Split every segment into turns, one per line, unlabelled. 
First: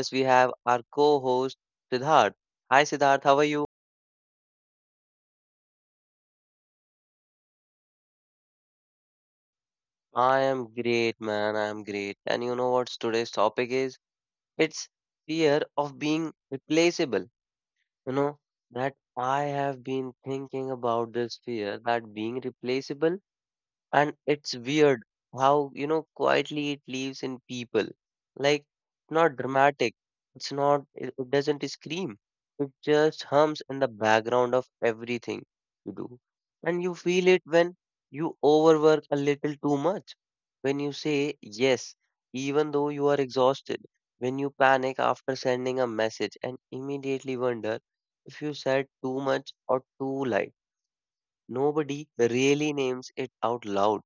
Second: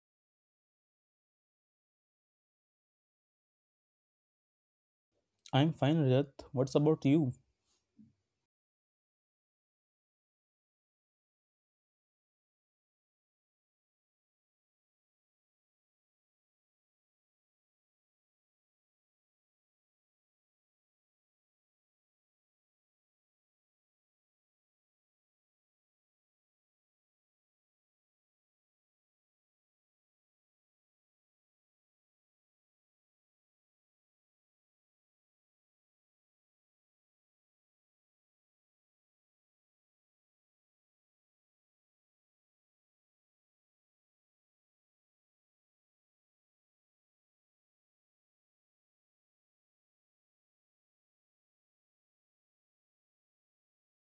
us we have our co host, Siddharth. Hi, Siddharth, how are you?
I'm fine, Rajat. What's about you?
I am great, man. I am great. And you know what today's topic is? It's fear of being replaceable. You know, that I have been thinking about this fear that being replaceable. And it's weird how, quietly it lives in people. Like, not dramatic. It doesn't scream. It just hums in the background of everything you do. And you feel it when you overwork a little too much. When you say yes, even though you are exhausted. When you panic after sending a message and immediately wonder if you said too much or too light. Nobody really names it out loud,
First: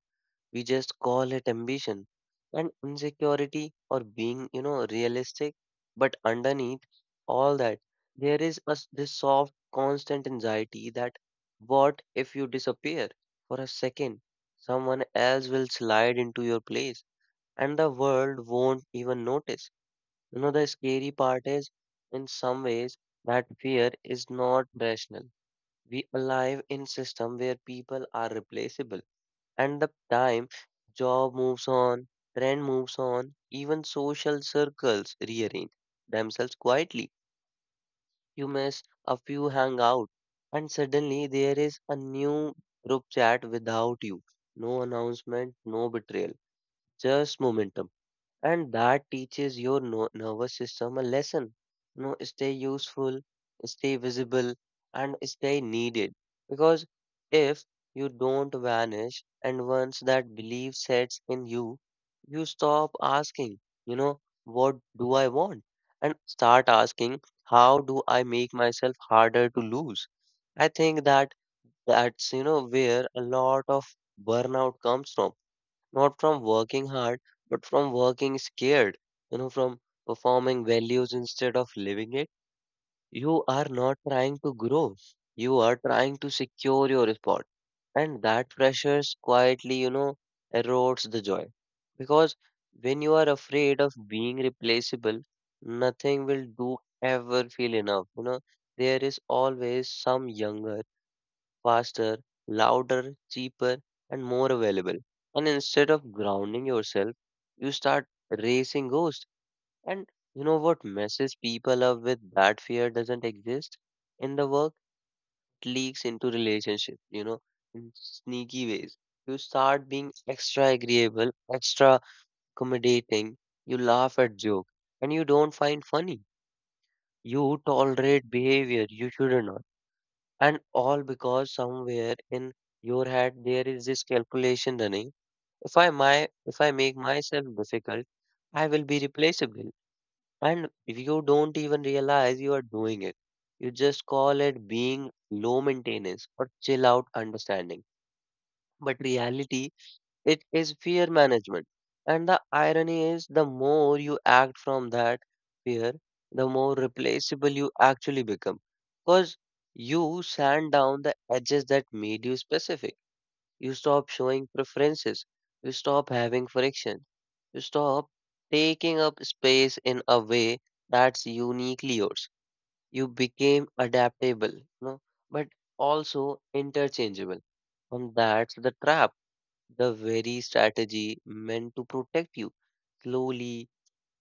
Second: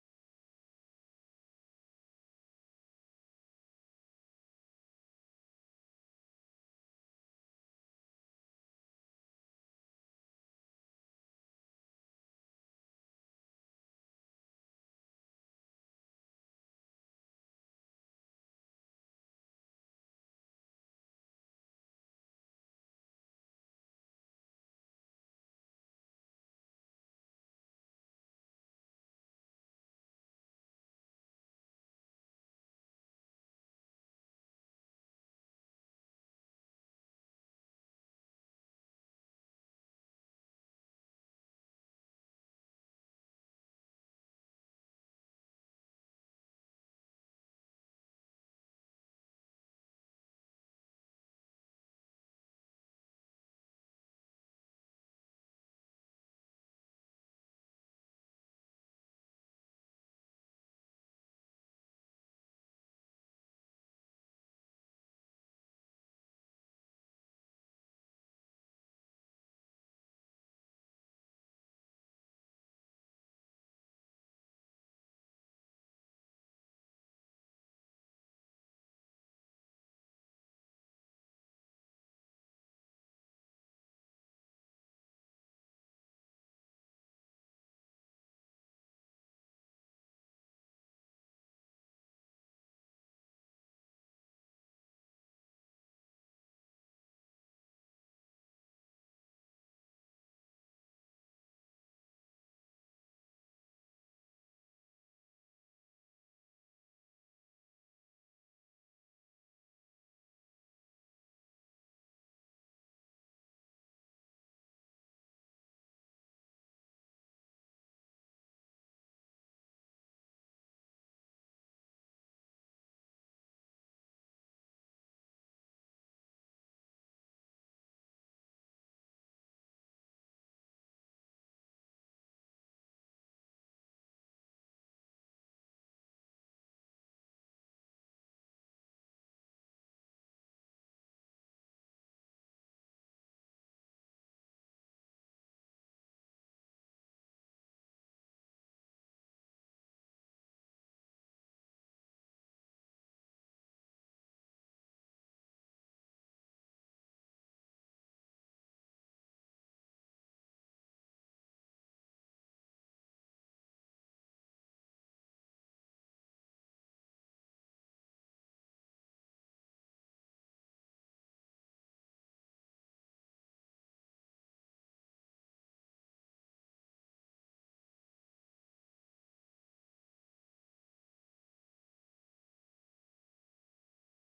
we just call it ambition and insecurity or being, realistic. But underneath all that, there is this soft, constant anxiety that what if you disappear for a second? Someone else will slide into your place and the world won't even notice. The scary part is, in some ways, that fear is not rational. We alive in system where people are replaceable and the time job moves on, trend moves on, even social circles rearrange themselves quietly. You miss a few hangout, and suddenly there is a new group chat without you. No announcement, no betrayal, just momentum, and that teaches your nervous system a lesson. Stay useful, stay visible, and stay needed. Because if you don't vanish, and once that belief sets in you, you stop asking, you know, what do I want? And start asking, how do I make myself harder to lose? I think that that's where a lot of burnout comes from, not from working hard, but from working scared, from performing values instead of living it. You are not trying to grow, you are trying to secure your spot. And that pressure quietly, erodes the joy. Because when you are afraid of being replaceable, nothing will do ever feel enough. There is always some younger, faster, louder, cheaper, and more available. And instead of grounding yourself, you start racing ghosts. And you know what messes people up with that fear, doesn't exist in the work, it leaks into relationship, in sneaky ways. You start being extra agreeable, extra accommodating, you laugh at joke, and you don't find funny. You tolerate behavior you shouldn't, and all because somewhere in your head there is this calculation running. If I make myself difficult, I will be replaceable. And if you don't even realize you are doing it. You just call it being low maintenance or chill out understanding. But reality, it is fear management. And the irony is, the more you act from that fear, the more replaceable you actually become. Because you sand down the edges that made you specific. You stop showing preferences. You stop having friction. You stop taking up space in a way that's uniquely yours. You became adaptable, but also interchangeable. And that's the trap, the very strategy meant to protect you slowly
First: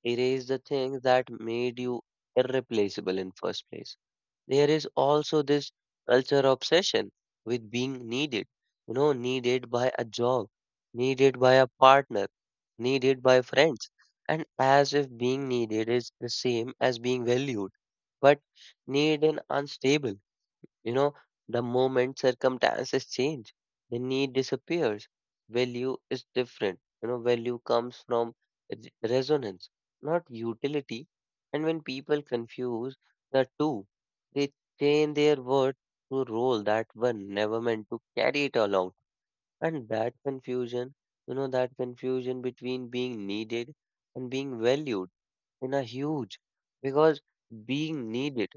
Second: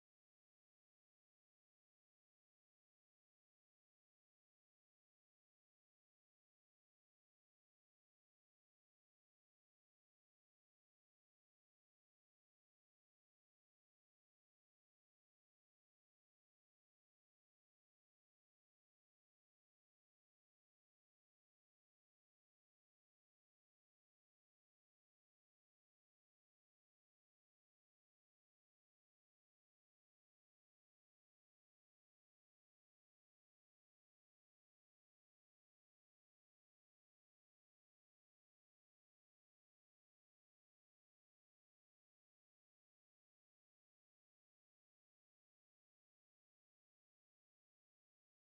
erase the things that made you irreplaceable in first place. There is also this culture obsession with being needed, needed by a job, needed by a partner, needed by friends, and as if being needed is the same as being valued. But need and unstable. You know, the moment circumstances change, the need disappears. Value is different. Value comes from resonance, not utility. And when people confuse the two, they chain their worth to role that were never meant to carry it along. And that confusion, that confusion between being needed and being valued in a huge, because being needed,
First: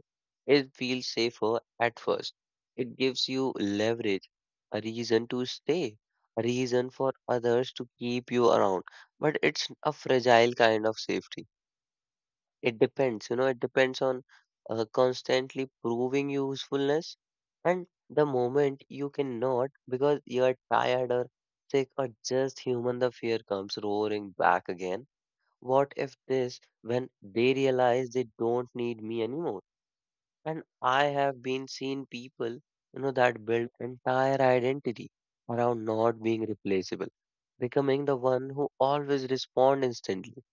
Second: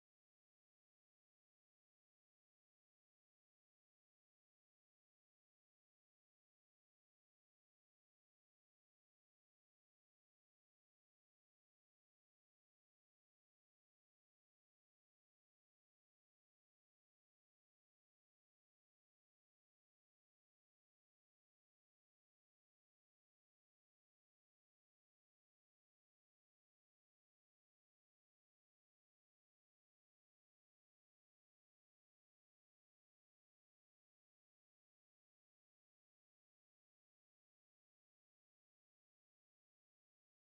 it feels safer at first. It gives you leverage, a reason to stay, a reason for others to keep you around, but it's a fragile kind of safety. It depends on constantly proving usefulness. And the moment you cannot, because you are tired or sick or just human, the fear comes roaring back again. What if this, when they realize they don't need me anymore? And I have been seen people, that build entire identity around not being replaceable, becoming the one who always respond instantly,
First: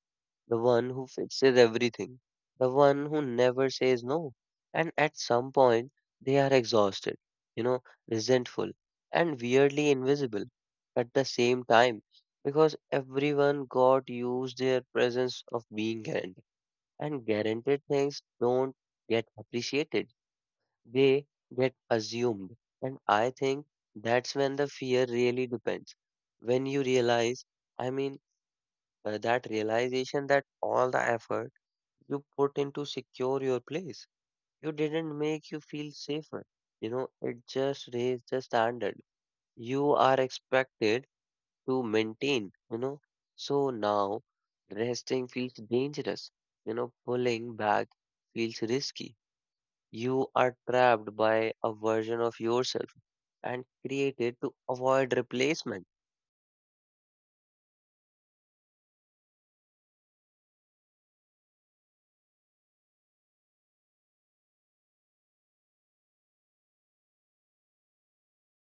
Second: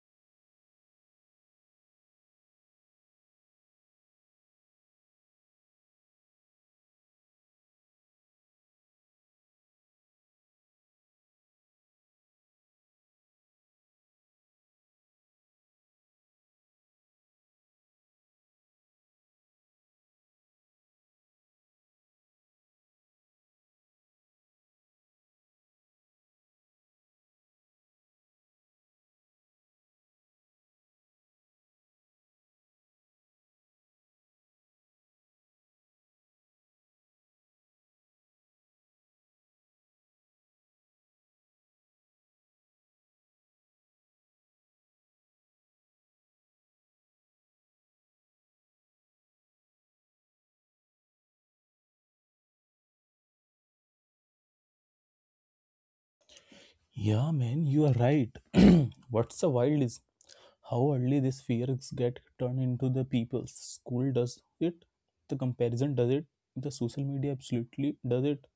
the one who fixes everything, the one who never says no. And at some point, they are exhausted, you know, resentful, and weirdly invisible at the same time, because everyone got used their presence of being guaranteed. And guaranteed things don't get appreciated, they get assumed. And I think that's when the fear really depends. When you realize, I mean, that realization that all the effort you put in to secure your place. You didn't make you feel safer. It just raised the standard. You are expected to maintain. So now resting feels dangerous. Pulling back feels risky. You are trapped by a version of yourself and created to avoid replacement.
Yeah, man, you are right. What's the wild is how early these fears get turned into the people's. School does it, the comparison does it, the social media absolutely does it.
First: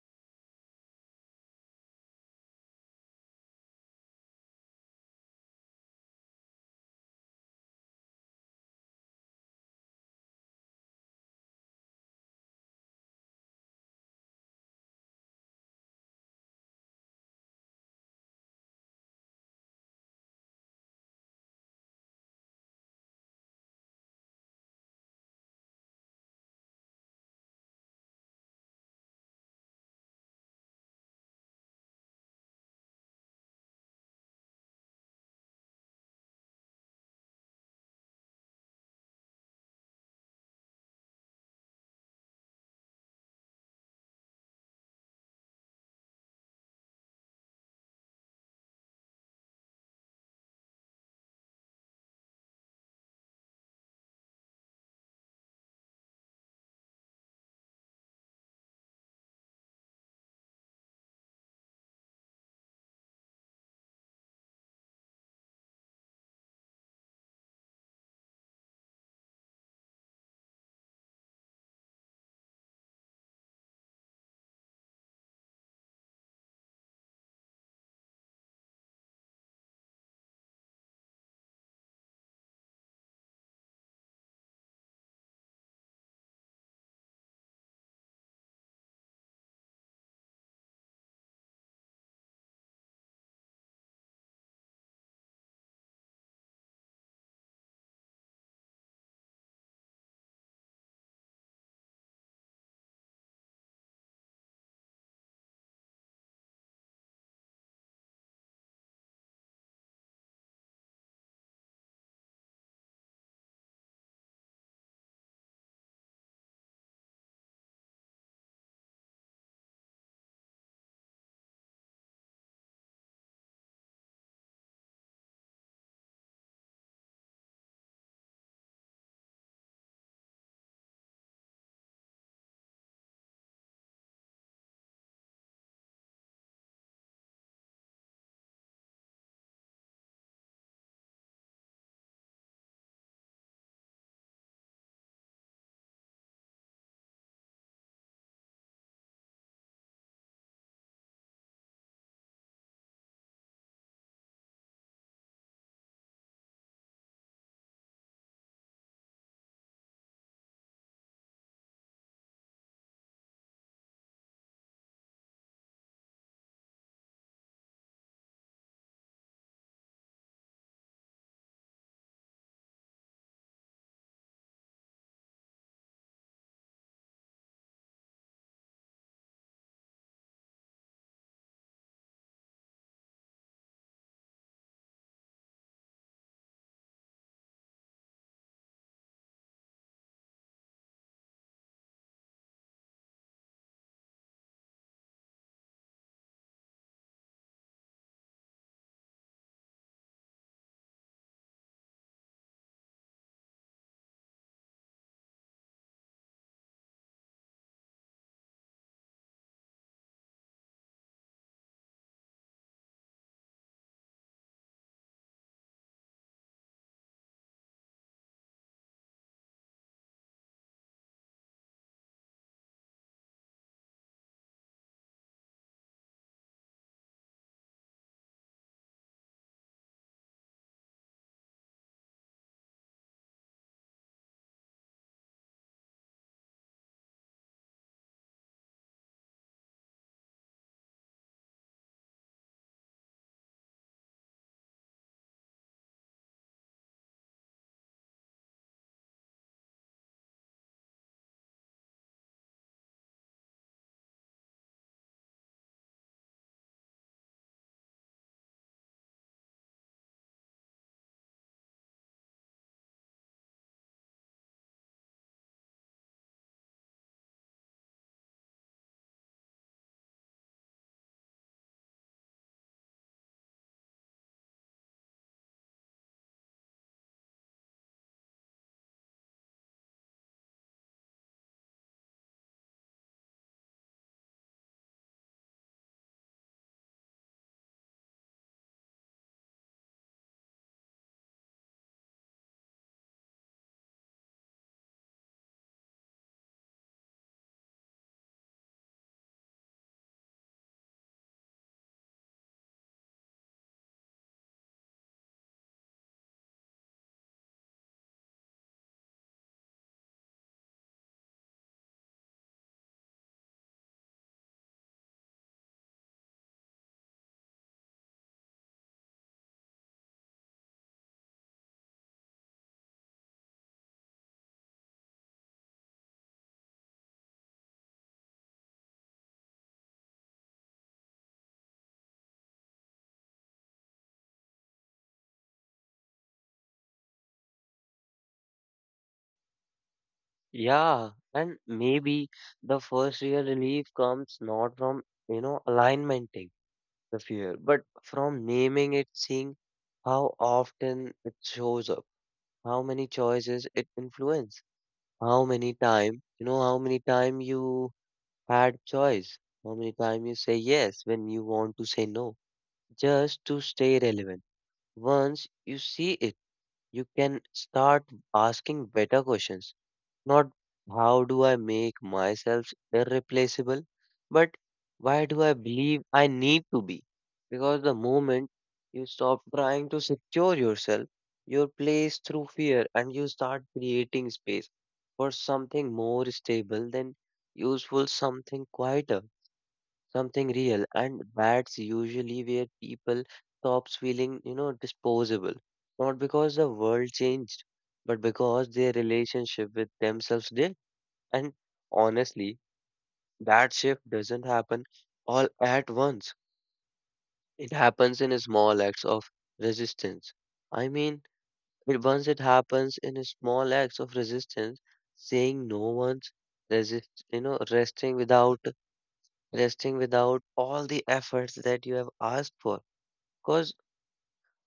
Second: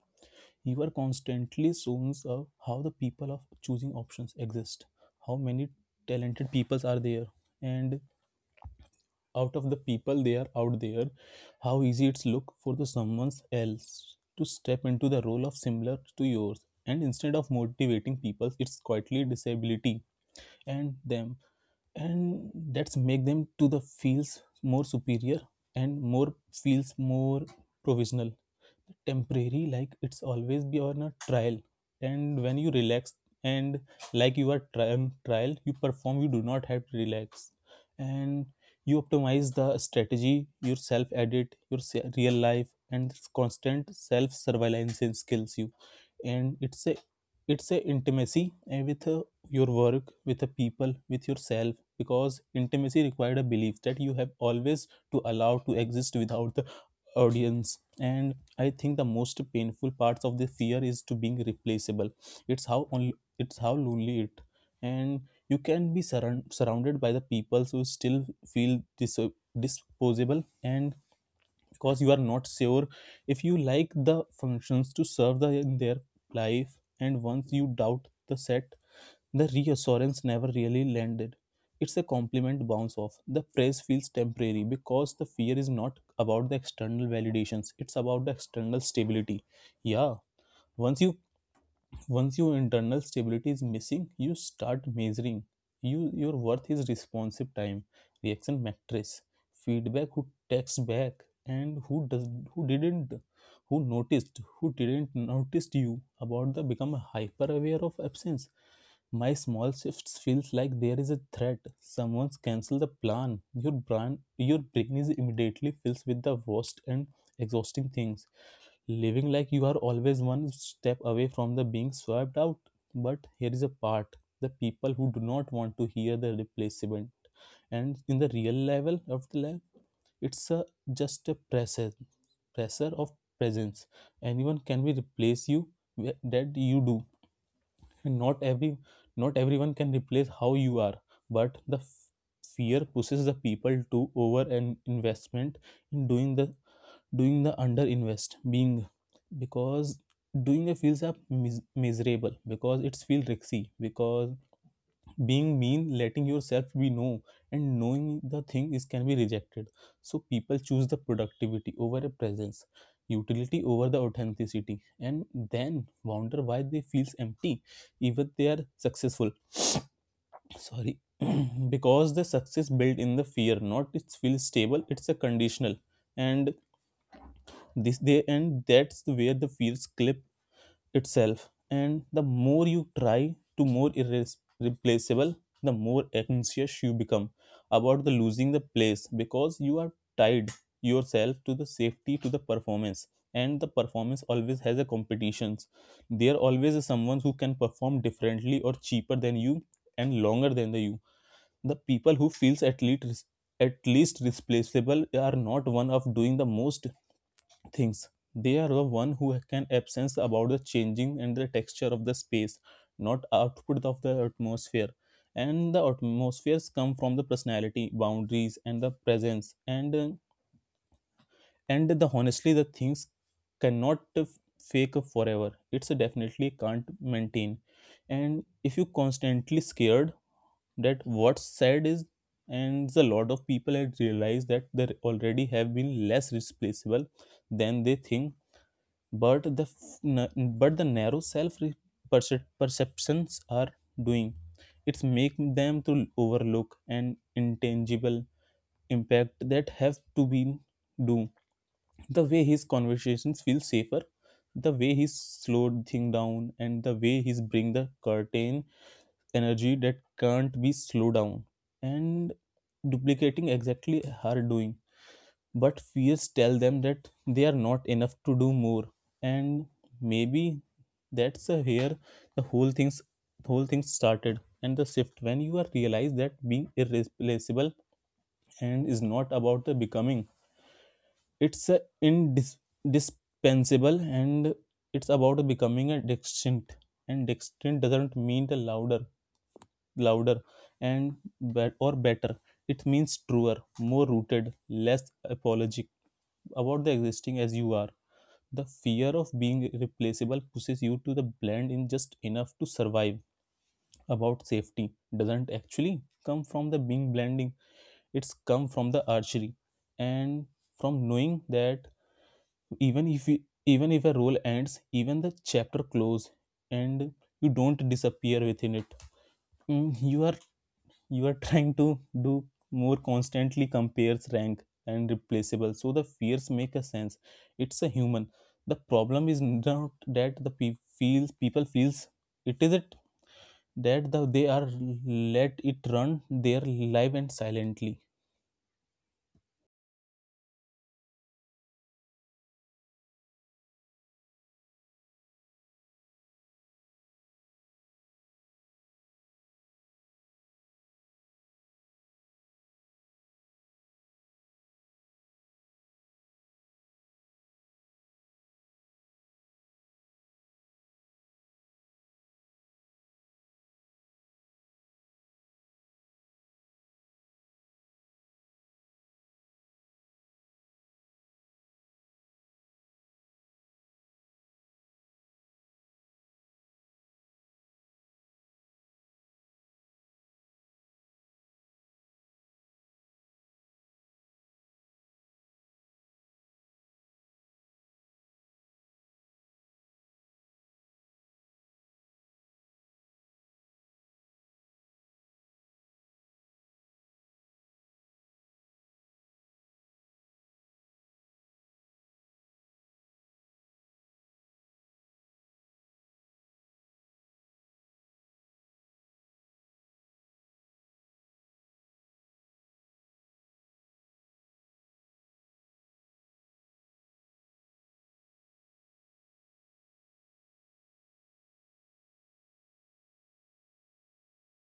You are constantly shown of how the people of choosing options exist, how many talented peoples are there, and out of the people they are out there how easy it's look for the someone else to step into the role of similar to yours, and instead of motivating people it's quietly disability and them, and that's make them to the feels more superior and more feels more provisional temporary, like it's always be on a trial. And when you relax and like you are on trial you perform, you do not have to relax, and you optimize the strategy, your self edit your real life, and this constant self surveillance skills you. And it's a intimacy with your work, with the people, with yourself, because intimacy required a belief that you have always to allow to exist without the audience. And I think the most painful parts of the fear is to being replaceable, it's how lonely it. And you can be surrounded by the people who still feel disposable, and because you are not sure if you like the functions to serve the, in their life. And once you doubt the set, the reassurance never really landed, it's a compliment bounce off, the praise feels temporary, because the fear is not about the external validations, it's about the external stability. Yeah, once you once your internal stability is missing you start measuring you, your worth is responsive time, reaction matrix, feedback, who texts back and who does, who didn't, who noticed, who didn't noticed you, about the become hyper aware of absence. My small shifts feels like there is a threat. Someone's cancel the plan. Your brain is immediately fills with the worst and exhausting things, living like you are always one step away from the being swept out. But here is a part, the people who do not want to hear the replacement. And in the real level of the life, it's a, just a pressure of presence. Anyone can be replace you that you do. And not everyone can replace how you are. But the fear pushes the people to over an investment in doing the underinvest being, because doing the feels up miserable because it's feel risky, because being mean letting yourself be know and knowing the thing is can be rejected, so people choose the productivity over a presence, utility over the authenticity, and then wonder why they feels empty even they are successful. Sorry. Because the success built in the fear not it feels stable, it's a conditional. And this day, and that's where the feels clip itself, and the more you try to more irreplaceable, the more anxious you become about the losing the place, because you are tied yourself to the safety, to the performance, and the performance always has a competitions. There always is someone who can perform differently or cheaper than you, and longer than the you. The people who feels at least replaceable are not one of doing the most things. They are the one who can absence about the changing and the texture of the space, not output of the atmosphere. And the atmospheres come from the personality, boundaries, and the presence. And the honestly, the things cannot fake forever. It's definitely can't maintain. And if you constantly scared that what's said is, and a lot of people have realized that they already have been less replaceable than they think, but the but the narrow self perceptions are doing, it's make them to overlook an intangible impact that have to be do, the way his conversations feel safer, the way he slowed thing down, and the way he's bring the curtain energy that can't be slowed down, and duplicating exactly her doing, but fears tell them that they are not enough to do more. And maybe that's here the whole things whole thing started, and the shift when you are realize that being irreplaceable and is not about the becoming, it's a indispensable, and it's about the becoming a distinct, and distinct doesn't mean the louder and bet or better, it means truer, more rooted, less apologetic about the existing as you are. The fear of being replaceable pushes you to the blend in just enough to survive. About safety doesn't actually come from the being blending. It's come from the archery and from knowing that, even if you, even if a role ends, even the chapter close, and you don't disappear within it. Mm, you are trying to do more, constantly compares rank and replaceable, so the fears make a sense, it's a human. The problem is not that the feels people feels it is it that the, they are let it run their life and silently.
Yeah, and maybe the first real relief comes not from, alignment, the fear. But from naming it, seeing how often it shows up, how many choices it influence, how many time, how many time you had choice, how many time you say yes when you want to say no, just to stay relevant. Once you see it, you can start asking better questions, not how do I make myself irreplaceable, but why do I believe I need to be? Because the moment you stop trying to secure yourself, your place through fear, and you start creating space for something more stable than useful, something quieter, something real. And that's usually where people stops feeling, disposable. Not because the world changed, but because their relationship with themselves did. And honestly, that shift doesn't happen all at once. It happens in small acts of resistance. I mean, once it happens in small acts of resistance, saying no once, resist, you know, resting without resting without all the efforts that you have asked for. Because.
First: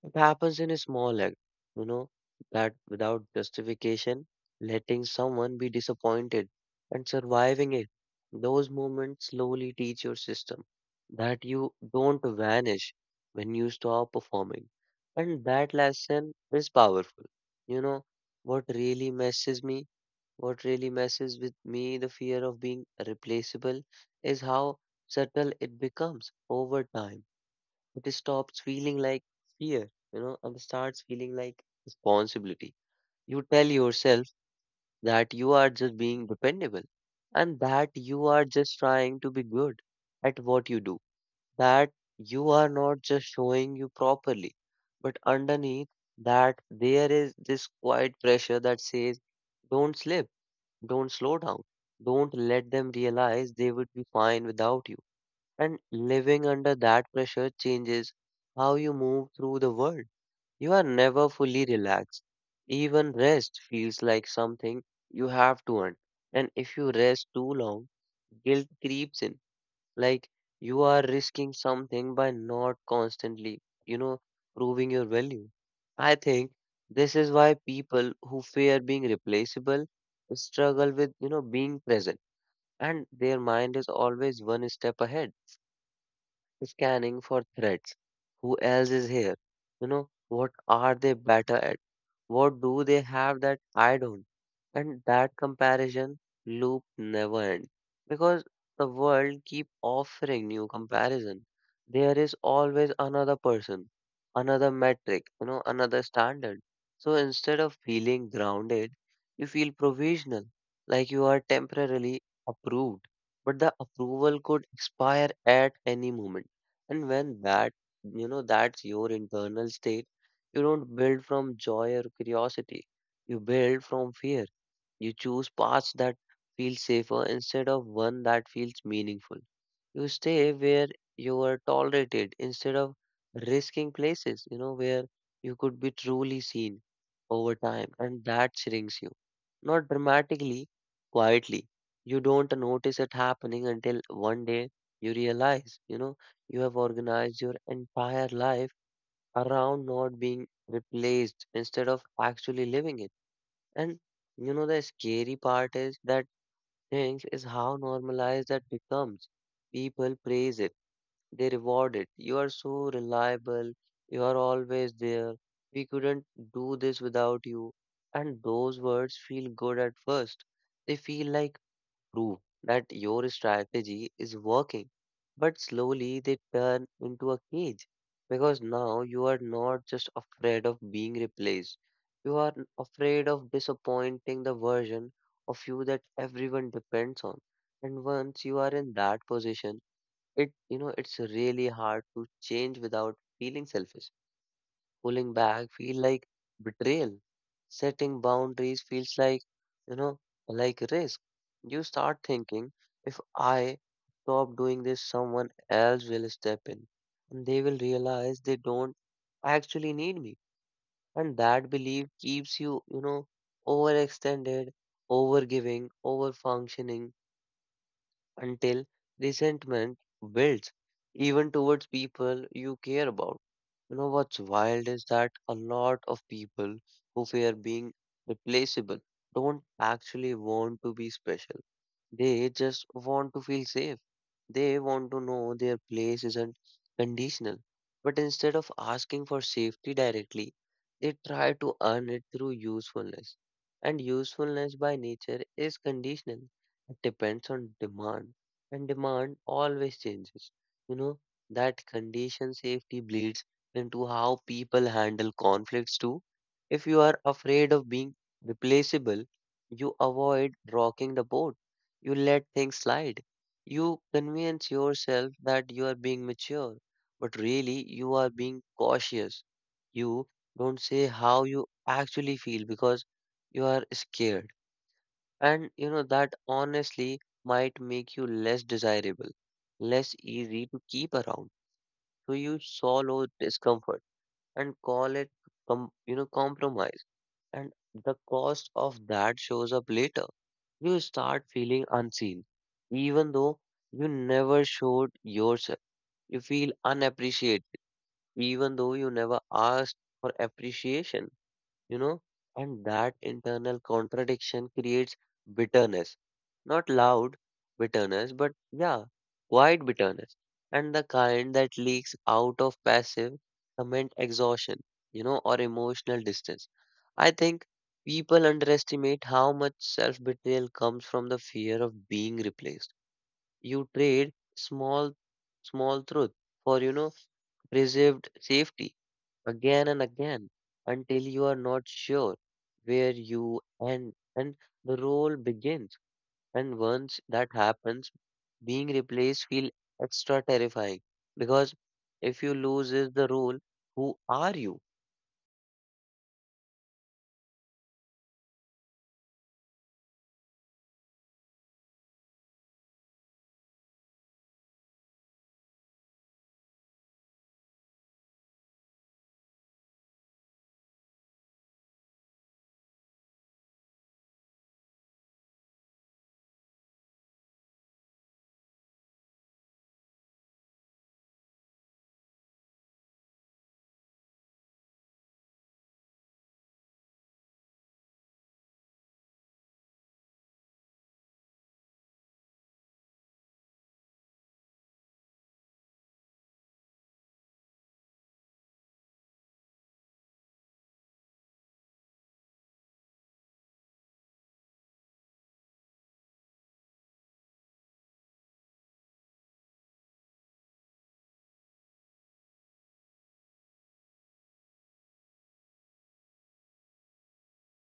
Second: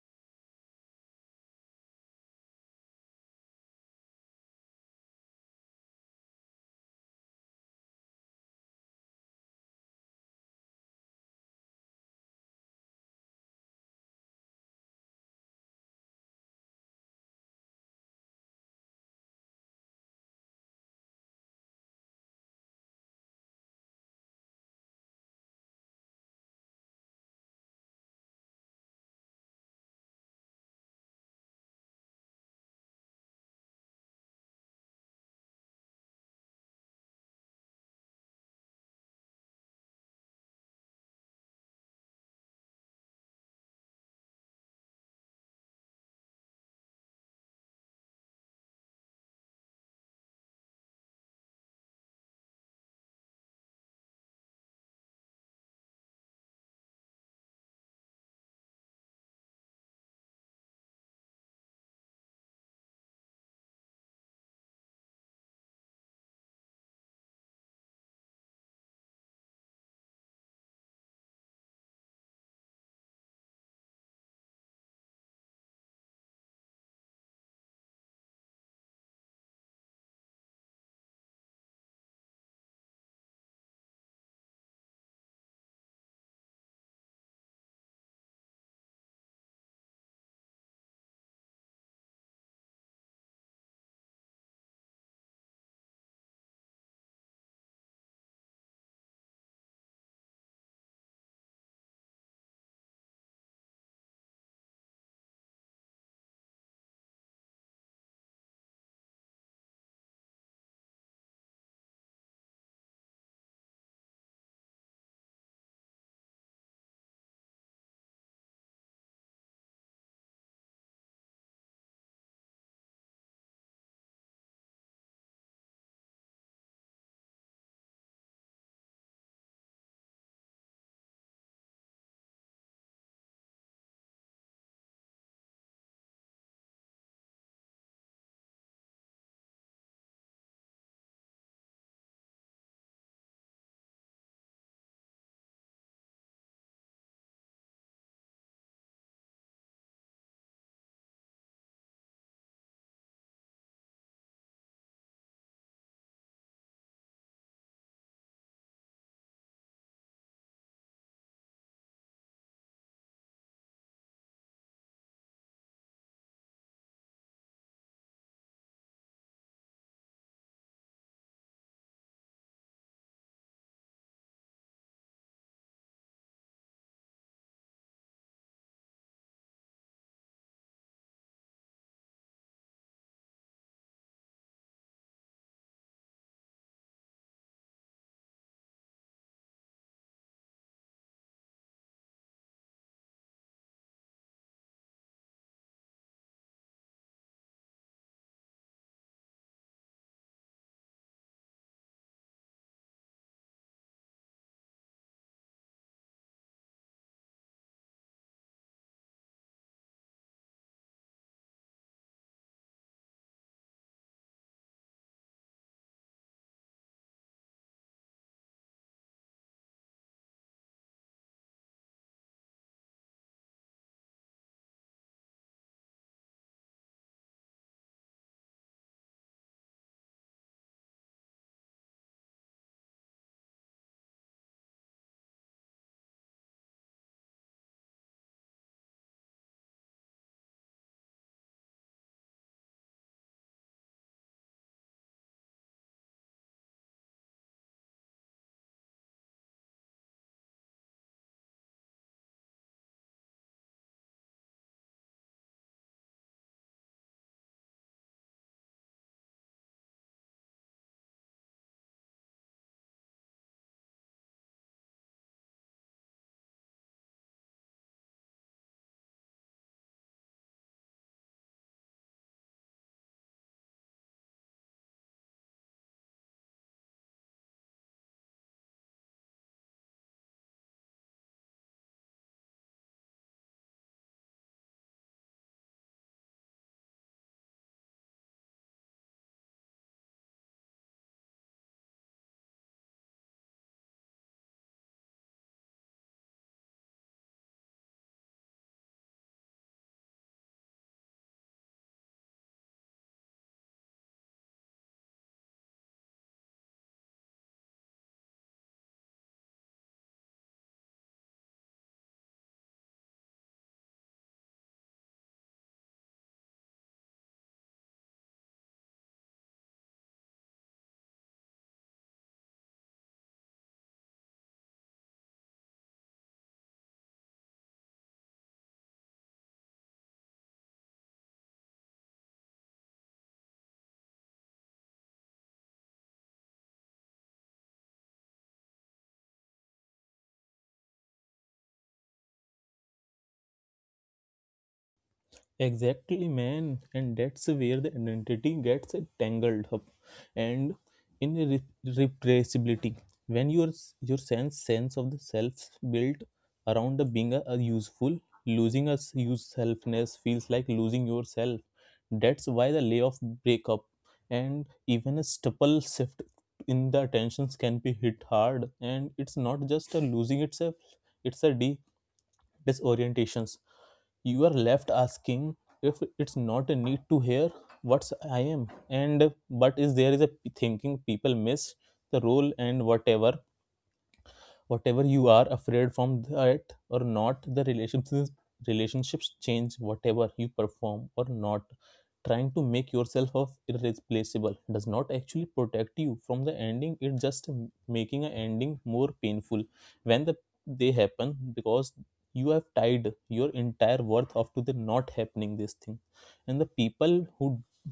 It happens in a small act, you know, that without justification, letting someone be disappointed and surviving it. Those moments slowly teach your system that you don't vanish when you stop performing. And that lesson is powerful. You know, what really messes me, what really messes with me, the fear of being replaceable, is how subtle it becomes over time, it stops feeling like fear, and starts feeling like responsibility. You tell yourself that you are just being dependable, and that you are just trying to be good at what you do, that you are not just showing you properly, but underneath that there is this quiet pressure that says, don't slip, don't slow down, don't let them realize they would be fine without you. And living under that pressure changes how you move through the world. You are never fully relaxed. Even rest feels like something you have to earn. And if you rest too long, guilt creeps in. Like you are risking something by not constantly, proving your value. I think this is why people who fear being replaceable struggle with, being present. And their mind is always one step ahead scanning for threats. Who else is here? What are they better at? What do they have that I don't? And that comparison loop never ends because the world keep offering new comparison. There is always another person, another metric, another standard. So instead of feeling grounded, you feel provisional, like you are temporarily approved, but the approval could expire at any moment. And when that, that's your internal state, you don't build from joy or curiosity. You build from fear. You choose paths that feel safer instead of one that feels meaningful. You stay where you are tolerated instead of risking places, where you could be truly seen over time. And that shrinks you. Not dramatically, quietly. You don't notice it happening until one day you realize, you know. You have organized your entire life around not being replaced instead of actually living it. And the scary part is that things is how normalized that becomes. People praise it, they reward it. You are so reliable, you are always there. We couldn't do this without you. And those words feel good at first. They feel like prove that your strategy is working. But slowly they turn into a cage, because now you are not just afraid of being replaced, you are afraid of disappointing the version of you that everyone depends on. And once you are in that position, it you know it's really hard to change without feeling selfish. Pulling back feel like betrayal. Setting boundaries feels you know, like risk. You start thinking, if I stop doing this, someone else will step in. And they will realize they don't actually need me. And that belief keeps you, overextended, overgiving, overfunctioning until resentment builds, even towards people you care about. You know what's wild is that a lot of people who fear being replaceable don't actually want to be special. They just want to feel safe. They want to know their place isn't conditional. But instead of asking for safety directly, they try to earn it through usefulness. And usefulness by nature is conditional. It depends on demand. And demand always changes. You know, that condition safety bleeds into how people handle conflicts too. If you are afraid of being replaceable, you avoid rocking the boat. You let things slide. You convince yourself that you are being mature, but really you are being cautious. You don't say how you actually feel because you are scared. And you know that honestly might make you less desirable, less easy to keep around. So you swallow discomfort and call it, compromise. And the cost of that shows up later. You start feeling unseen, even though you never showed yourself. You feel unappreciated, even though you never asked for appreciation, you know. And that internal contradiction creates bitterness, not loud bitterness, but yeah, quiet bitterness, and the kind that leaks out of passive comment exhaustion, or emotional distance. I think people underestimate how much self betrayal comes from the fear of being replaced. You trade small, small truth for preserved safety again and again until you are not sure where you end and the role begins. And once that happens, being replaced feel extra terrifying because if you lose is the role, who are you?
Exactly, man. And that's where the identity gets tangled up and in replaceability. When your sense of the self built around the being a useful, losing a use selfness feels like losing yourself. That's why the layoff, breakup, and even a stubble shift in the attentions can be hit hard. And it's not just a losing itself; it's a de disorientations, you are left asking if it's not a need to hear what's I am. And but is there is a thinking people miss the role, and whatever you are afraid from that or not, the relationships change whatever you perform or not. Trying to make yourself of irreplaceable does not actually protect you from the ending, it just making an ending more painful when the they happen, because you have tied your entire worth up to the not happening this thing. And the people who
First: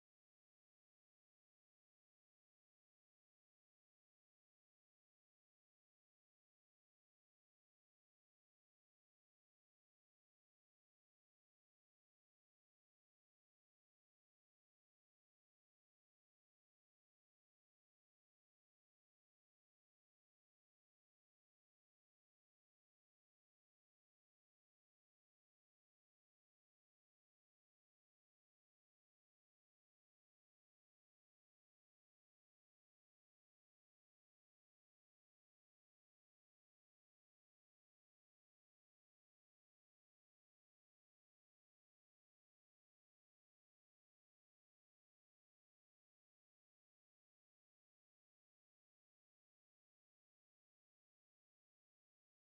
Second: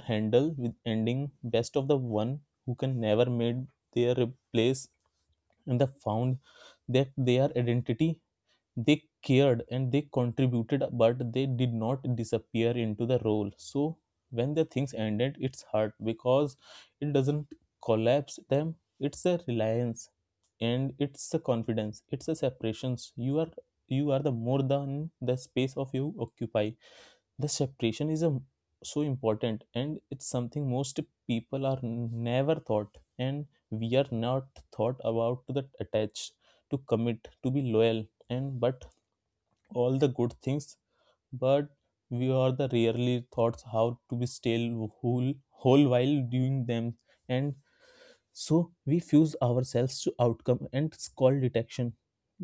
handle with ending best of the one who can never made their place, and they found that their identity, they cared and they contributed, but they did not disappear into the role. So when the things ended it's hard because it doesn't collapse them, it's a reliance, and it's a confidence, it's a separations. You are the more than the space of you occupy. The separation is so important, and it's something most people are never thought, and we are not thought about to that attached, to commit, to be loyal, and but all the good things, but we are the rarely thoughts how to be still whole whole while doing them. And so we fuse ourselves to outcome, and it's called detection,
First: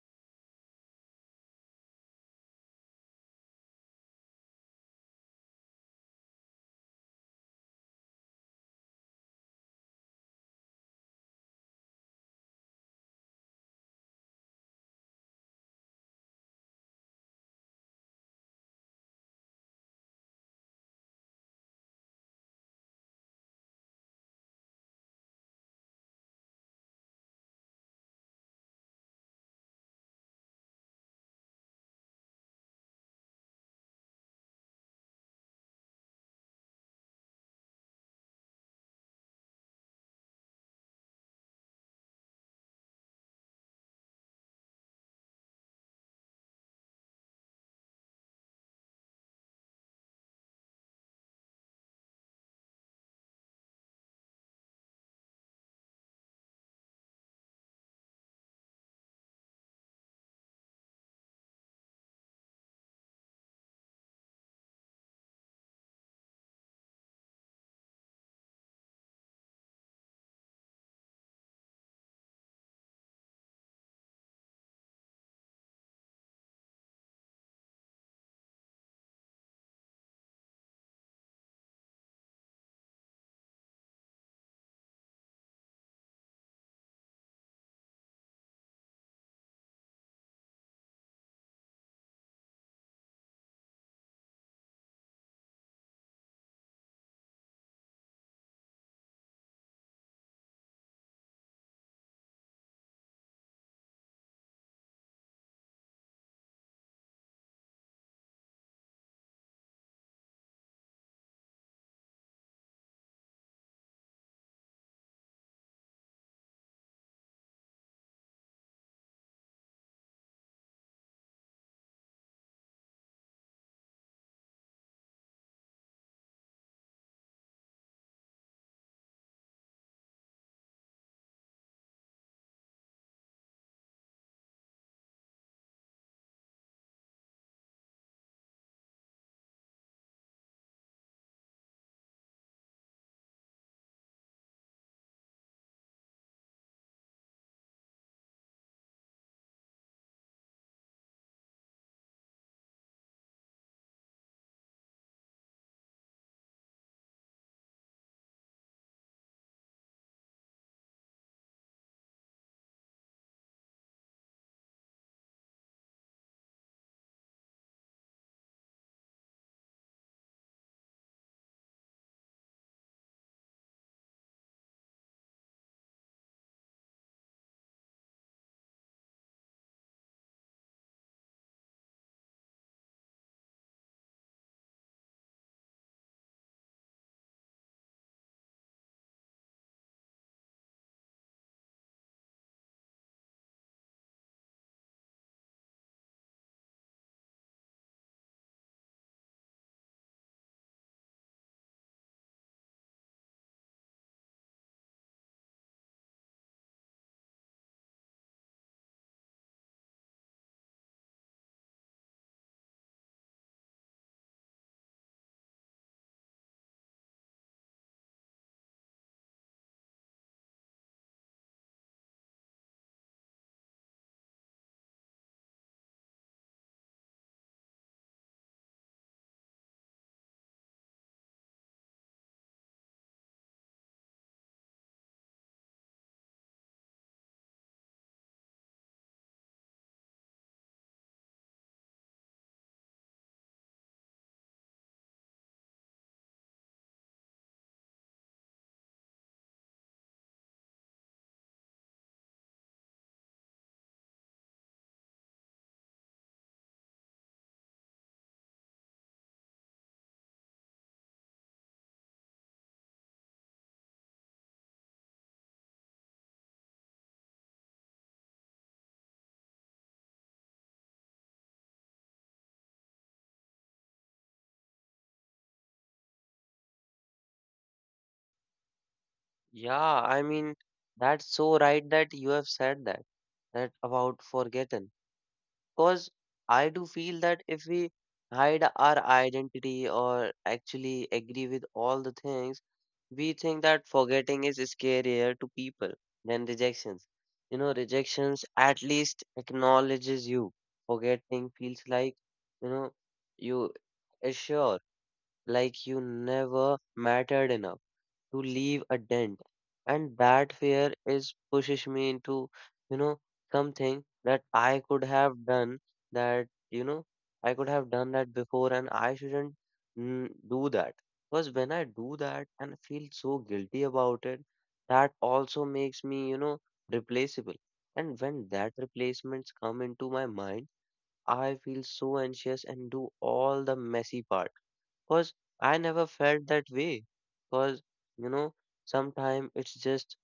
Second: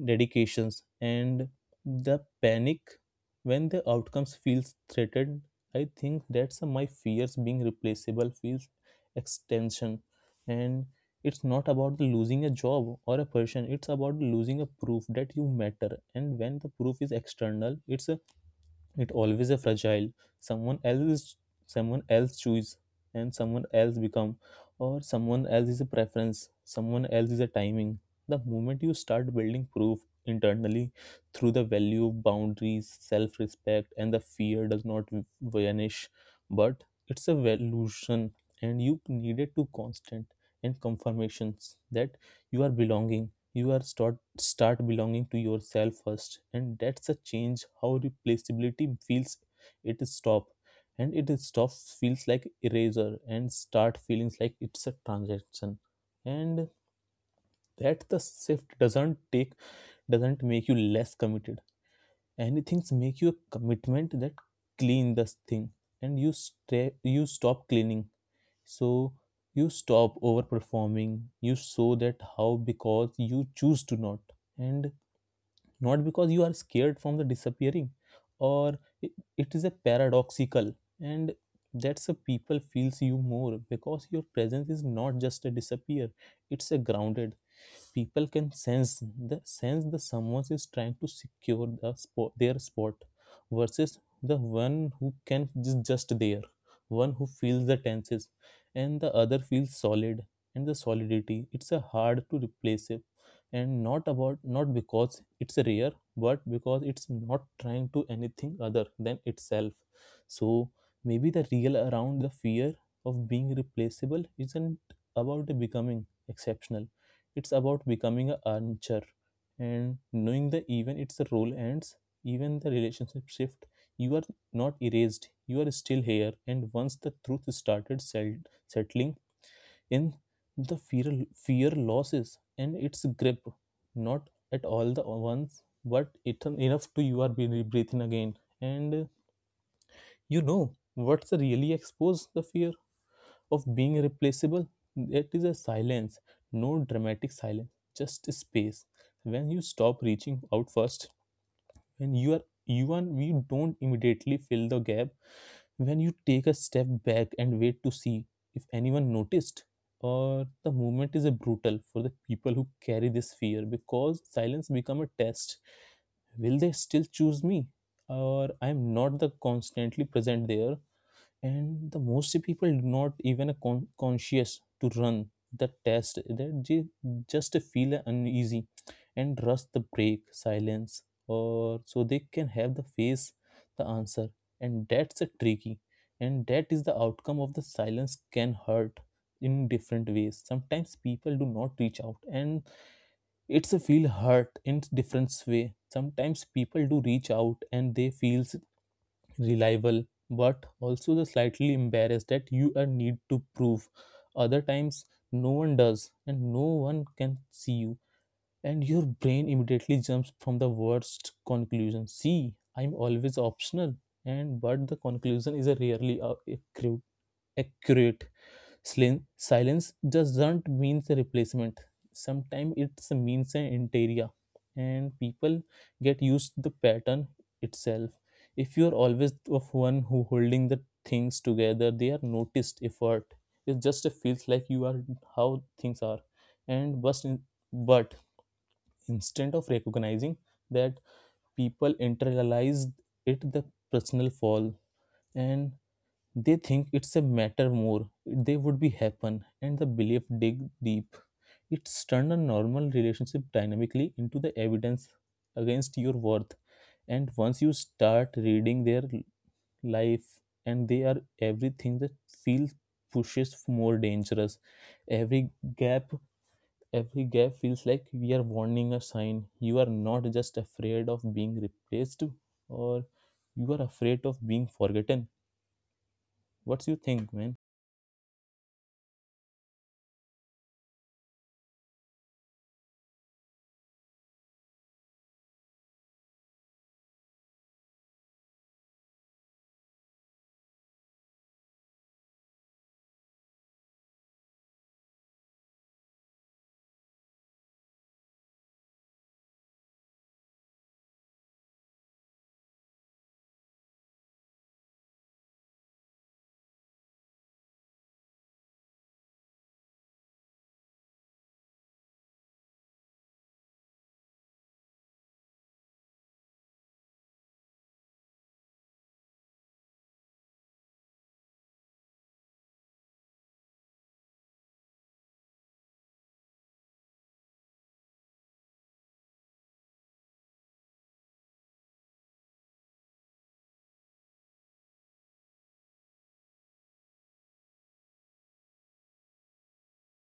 dedications, and the panic when the outcomes feels threatened. I think that's my fears being replaceable feels extension, and it's not about the losing a job or a person. It's about losing a proof that you matter, and when the proof is external, it always a fragile, someone else is- someone else choose, and someone else become, or someone else is a preference, someone else is a timing. The moment you start building proof internally through the value, boundaries, self-respect, and the fear does not vanish, but it's a illusion, and you needed to constant and confirmations that you are belonging, you are start belonging to yourself first, and that's a change how replaceability feels. It is stop and it is stop feels like eraser and start feelings like it's a transaction. And that the shift doesn't make you less committed, anything's make you a commitment that clean this thing. And you stop cleaning, so you stop overperforming, you show that how because you choose to not, and not because you are scared from the disappearing. Or it, it is a paradoxical. And that's a people feels you more because your presence is not just a disappear, it's a grounded, people can sense the someone is trying to secure their spot versus the one who can just there, one who feels the tenses and the other feels solid, and the solidity it's a hard to replace it, and not about not because it's rare, but because it's not trying to anything other than itself. So maybe the real around the fear of being replaceable isn't about the becoming exceptional, it's about becoming a armchair and knowing the even its role ends, even the relationship shift. You are not erased. You are still here. And once the truth started settling in, the fear losses and its grip, not at all the once, but it enough to you are breathing again. And you know what's really expose the fear of being replaceable. It is a silence, no dramatic silence, just space. When you stop reaching out first, when you are you and you don't immediately fill the gap, when you take a step back and wait to see if anyone noticed, or the movement is a brutal for the people who carry this fear because silence become a test. Will they still choose me? Or I'm not the constantly present there and the most people do not even conscious to run the test just feel uneasy and rush the break silence or so they can have the face the answer, and that's a tricky, and that is the outcome of the silence can hurt in different ways. Sometimes people do not reach out and it's a feel hurt in different way. Sometimes people do reach out and they feels reliable but also the slightly embarrassed that you are need to prove. Other times no one does and no one can see you and your brain immediately jumps from the worst conclusion. See, I'm always optional. And but the conclusion is a rarely accurate accurate. Slim, silence doesn't mean a replacement. Sometimes it means an interior, and people get used to the pattern itself. If you are always of one who holding the things together, they are noticed effort. It just feels like you are how things are, and but in, but instead of recognizing that, people internalize it the personal fall, and they think it's a matter more. They would be happen, and the belief dig deep. It's turned a normal relationship dynamically into the evidence against your worth. And once you start reading their life, and they are everything that feels pushes more dangerous. Every gap, every gap feels like we are warning a sign. You are not just afraid of being replaced, or you are afraid of being forgotten. What's you think, man?
Yeah, I mean, that's so right that you have said that about forgotten. Because I do feel that if we hide our identity or actually agree with all the things, we think that forgetting is scarier to people than rejections. You know, rejections at least acknowledges you. Forgetting feels like, you know, you are sure, like you never mattered enough to leave a dent. And that fear is pushes me into, you know, something that I could have done that I could have done that before and I shouldn't do that. Because when I do that and feel so guilty about it, that also makes me replaceable. And when that replacements come into my mind, I feel so anxious and do all the messy part. Cause I never felt that way. Cause you know, sometimes it's just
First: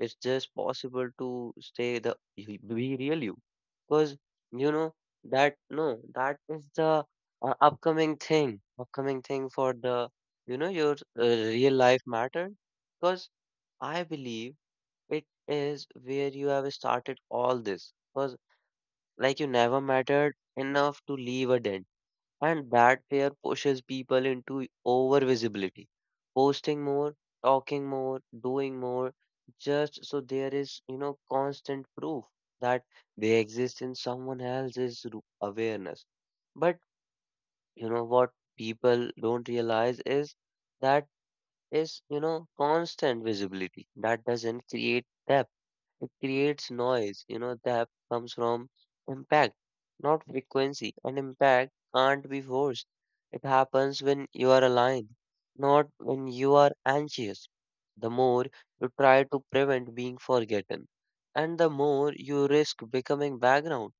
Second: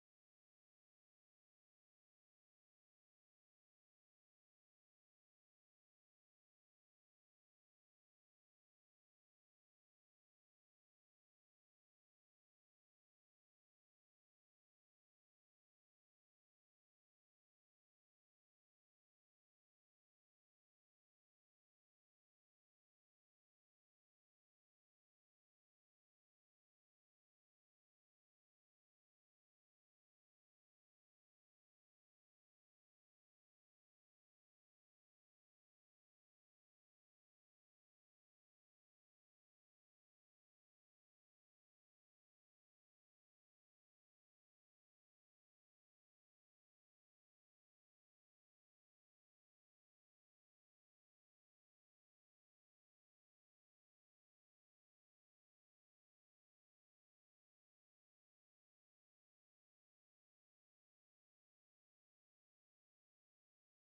it's just possible to stay be real you. Cause you know that no, that is the upcoming thing for the your real life matter. Cause I believe it is where you have started all this. Cause like you never mattered enough to leave a dent and that fear pushes people into over visibility, posting more, talking more, doing more, just so there is constant proof that they exist in someone else's awareness. But you know what people don't realize is that is constant visibility that doesn't create depth. It creates noise, that comes from impact, not frequency. And impact can't be forced. It happens when you are aligned, not when you are anxious. The more you try to prevent being forgotten, and the more you risk becoming background.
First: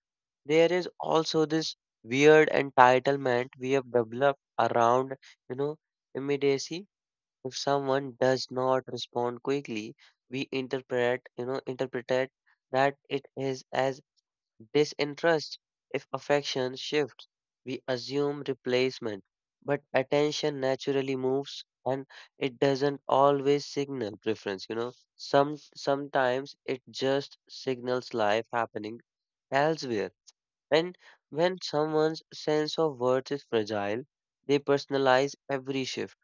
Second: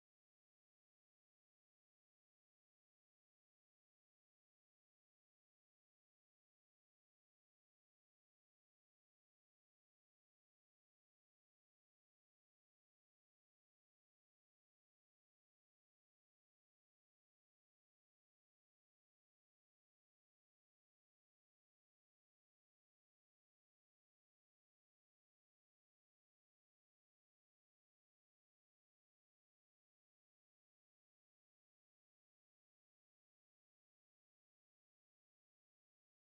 There is also this weird entitlement we have developed around, you know, immediacy. If someone does not respond quickly, we interpret it that it is as disinterest. If affection shifts, we assume replacement. But attention naturally moves and it doesn't always signal preference. Sometimes it just signals life happening elsewhere. And when someone's sense of worth is fragile, they personalize every shift.